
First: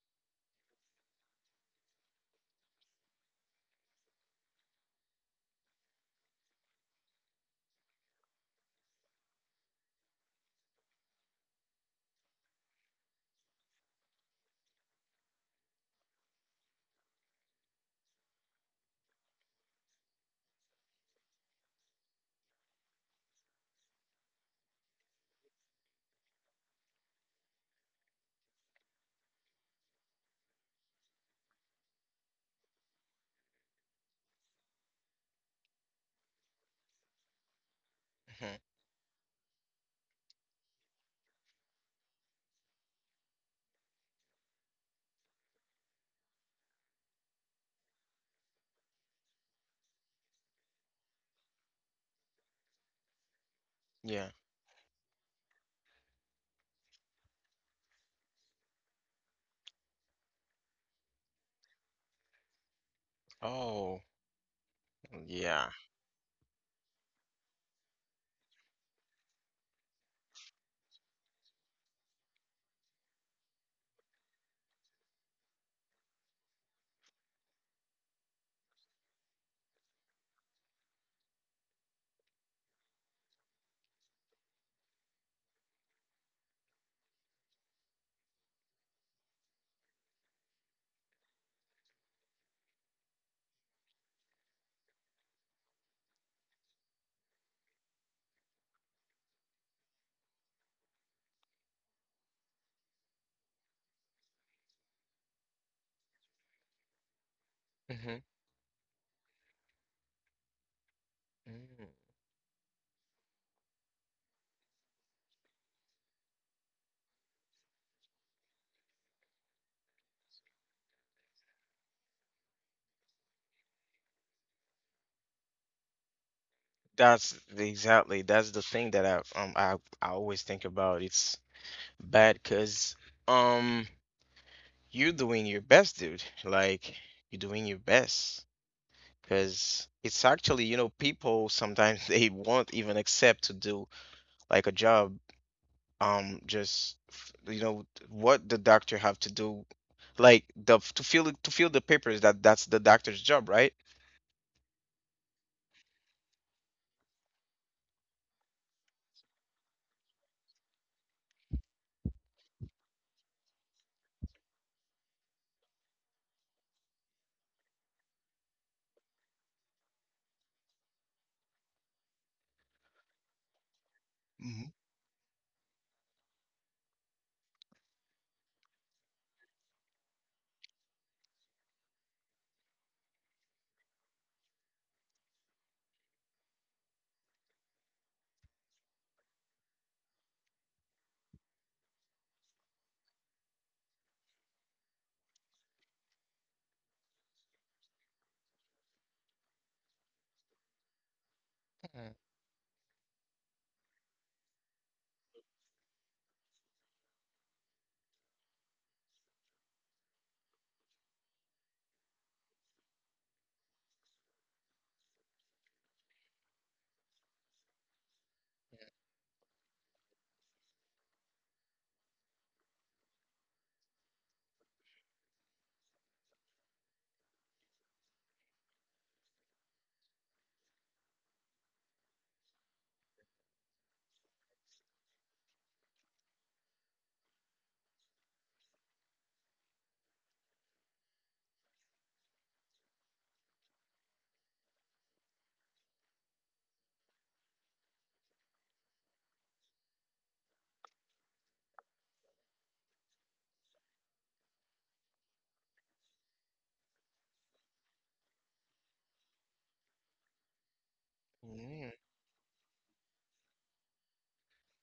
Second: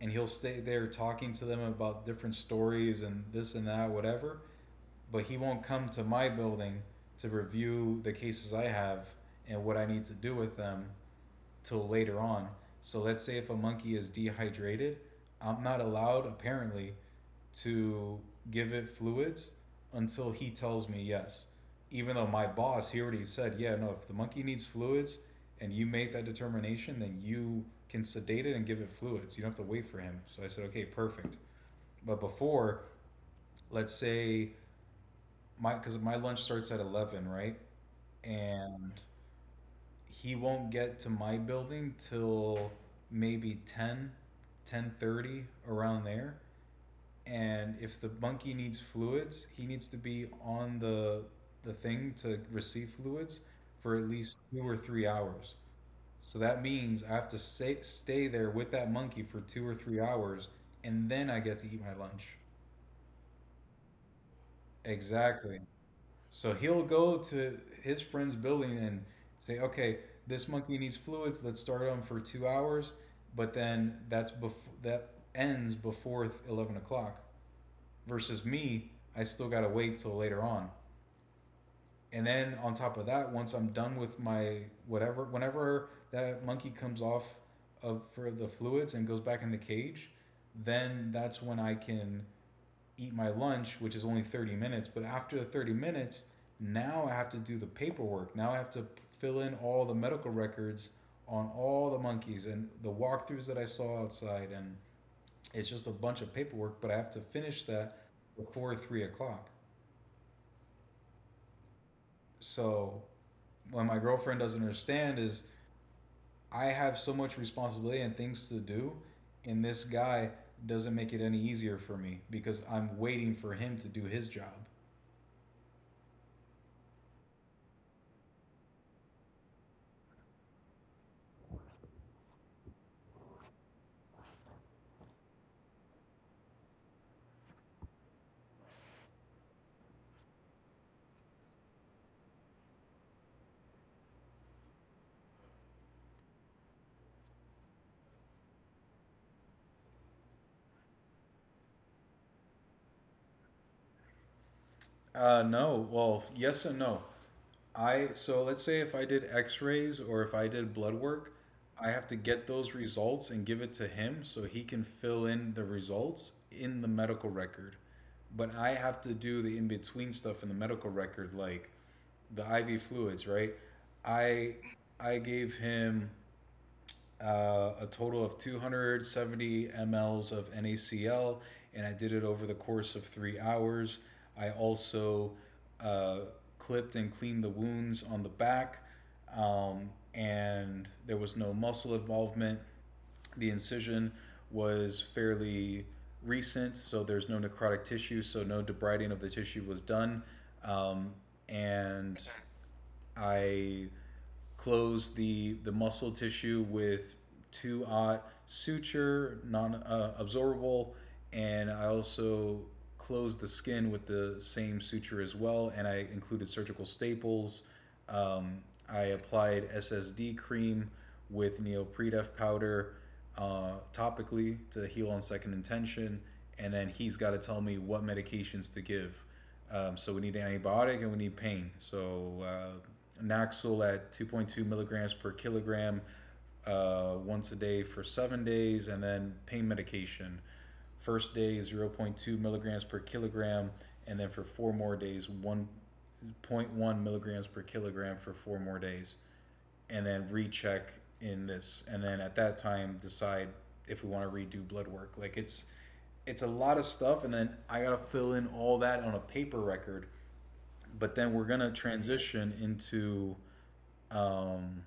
[SPEAKER 2] and he'll stay there talking to them about different stories and this and that, whatever. But he won't come to my building to review the cases I have and what I need to do with them till later on. So let's say if a monkey is dehydrated, I'm not allowed apparently to give it fluids until he tells me yes. Even though my boss, he already said, yeah, no, if the monkey needs fluids and you make that determination, then you can sedate it and give it fluids. You don't have to wait for him. So I said, okay, perfect. But before, let's say my, because my lunch starts at eleven, right?
[SPEAKER 1] hmm.
[SPEAKER 2] And he won't get to my building till maybe ten, ten thirty, around there. And if the monkey needs fluids, he needs to be on the the thing to receive fluids for at
[SPEAKER 1] Yeah.
[SPEAKER 2] least two or three hours. So that means I have to stay, stay there with that monkey for two or three hours, and then I get to eat my lunch.
[SPEAKER 1] Oh,
[SPEAKER 2] Exactly.
[SPEAKER 1] yeah.
[SPEAKER 2] So he'll go to his friend's building and say, okay, this monkey needs fluids. Let's start him for two hours, but then that's bef- that ends before th- eleven o'clock. Versus me, I still gotta wait till later on. And then on top of that, once I'm done with my whatever, whenever that monkey comes off of for the fluids and goes back in the cage, then that's when I can eat my lunch, which is only thirty minutes. But after the thirty minutes, now I have to do the paperwork. Now I have to fill in all the medical records on all the monkeys and the walkthroughs that I saw outside. And it's just a bunch of paperwork, but I have to finish that
[SPEAKER 1] Mm-hmm.
[SPEAKER 2] before three o'clock.
[SPEAKER 1] Mm.
[SPEAKER 2] So what my girlfriend doesn't understand is I have so much responsibility and things to do, and this guy doesn't make it any easier for me because I'm waiting for him to do his job.
[SPEAKER 1] That's the- exactly, that's the thing that I um I I always think about. It's bad, cause um you're doing your best, dude. Like you're doing your best, cause it's actually, you know, people sometimes [LAUGHS] they won't even accept to do like a job, um just f- you know, what the doctor have to do, like the to fill to fill the papers, that that's the doctor's job, right?
[SPEAKER 2] Uh, no. Well, yes and no. I So let's say if I did x-rays or if I did blood work, I have to get those results and give it to him so he can fill in the results in the medical record. But I have to do the in-between stuff in the medical record, like the I V fluids, right? I
[SPEAKER 1] Mhm.
[SPEAKER 2] I gave him uh, a total of two hundred seventy mLs of NaCl, and I did it over the course of three hours. I also uh, clipped and cleaned the wounds on the back, um, and there was no muscle involvement. The incision was fairly recent, so there's no necrotic tissue, so no debriding of the tissue was done. Um,
[SPEAKER 1] Yeah,
[SPEAKER 2] and I closed the the muscle tissue with two aught suture, non-absorbable, uh, and I also closed the skin with the same suture as well. And I included surgical staples. Um,
[SPEAKER 1] yeah.
[SPEAKER 2] I applied S S D cream with neopredef powder uh, topically to heal on second intention, and then he's got to tell me what medications to give. Um, so we need an antibiotic and we need pain. So uh, Naxol at two point two milligrams per kilogram, uh, once a day for seven days, and then pain medication. First day is zero point 0.2 milligrams per kilogram, and then for four more days, one point one milligrams per kilogram for four more days, and then recheck in this, and then at that time decide if we want to redo blood work. Like it's it's a lot of stuff, and then I gotta fill in all that on a paper record. But then we're gonna
[SPEAKER 1] Mm,
[SPEAKER 2] transition into um,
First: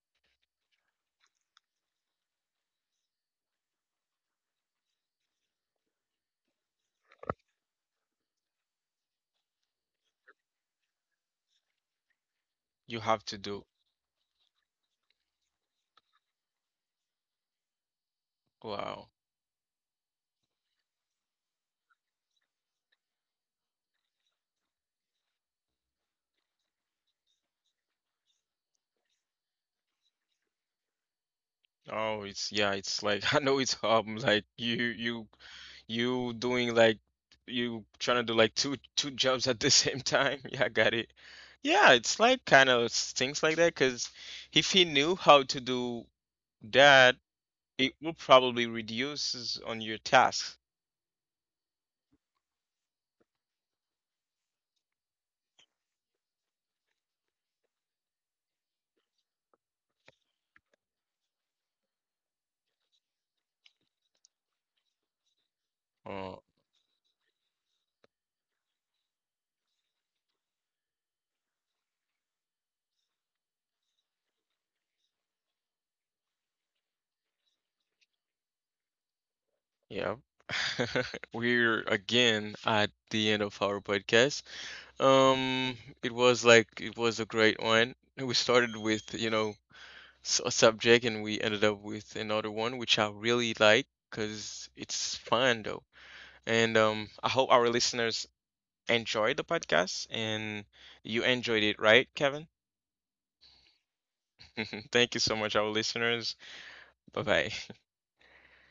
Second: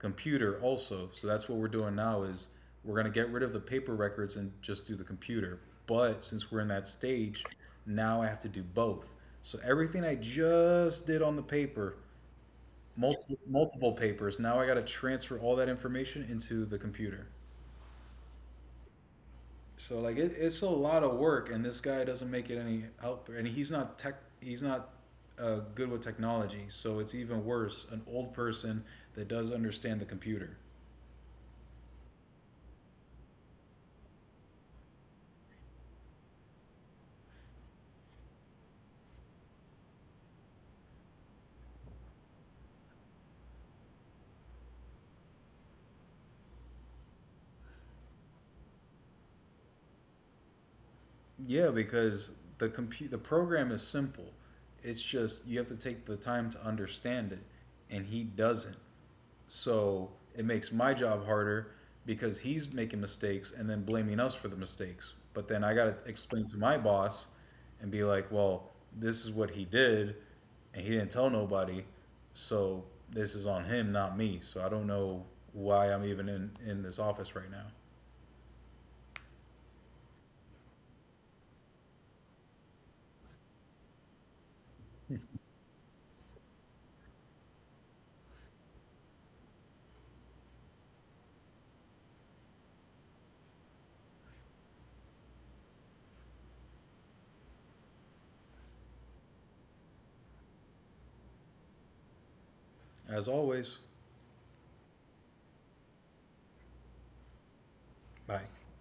[SPEAKER 2] computer also. So that's what we're doing now, is we're gonna get rid of the paper records and just do the computer. But since we're in that stage, now I have to do both. So everything I just did on the paper,
[SPEAKER 1] you have to
[SPEAKER 2] multiple
[SPEAKER 1] do
[SPEAKER 2] multiple papers. Now I got to transfer all that information into the computer.
[SPEAKER 1] wow.
[SPEAKER 2] So like it, it's a lot of work, and this guy doesn't make it any help, and he's not tech. He's not uh, good with technology, so it's even worse. An old person that does understand the computer.
[SPEAKER 1] Oh, it's yeah, it's like [LAUGHS] I know, it's um like you you you doing like, you trying to do like two two jobs at the same time. [LAUGHS] Yeah, I got it. Yeah, it's like kind of things like that, because if he knew how to do that, it will probably reduces on your tasks.
[SPEAKER 2] Yeah, because the compu- the program is simple. It's just you have to take the time to understand it, and he doesn't. So it makes my job harder because he's making mistakes and then blaming us for the mistakes. But then I got to
[SPEAKER 1] Uh,
[SPEAKER 2] explain to my boss and be like, well, this is what he did and he didn't tell nobody. So this is on him, not me. So I don't know why I'm even in, in this office right now.
[SPEAKER 1] yeah. [LAUGHS] We're again at the end of our podcast. Um, it was like it was a great one. We started with, you know, s- a subject and we ended up with another one, which I really like because it's fun though. And um, I hope our listeners enjoyed the podcast and you enjoyed it, right, Kevin?
[SPEAKER 2] As always,
[SPEAKER 1] [LAUGHS] Thank you so much, our listeners. Bye bye.
[SPEAKER 2] bye.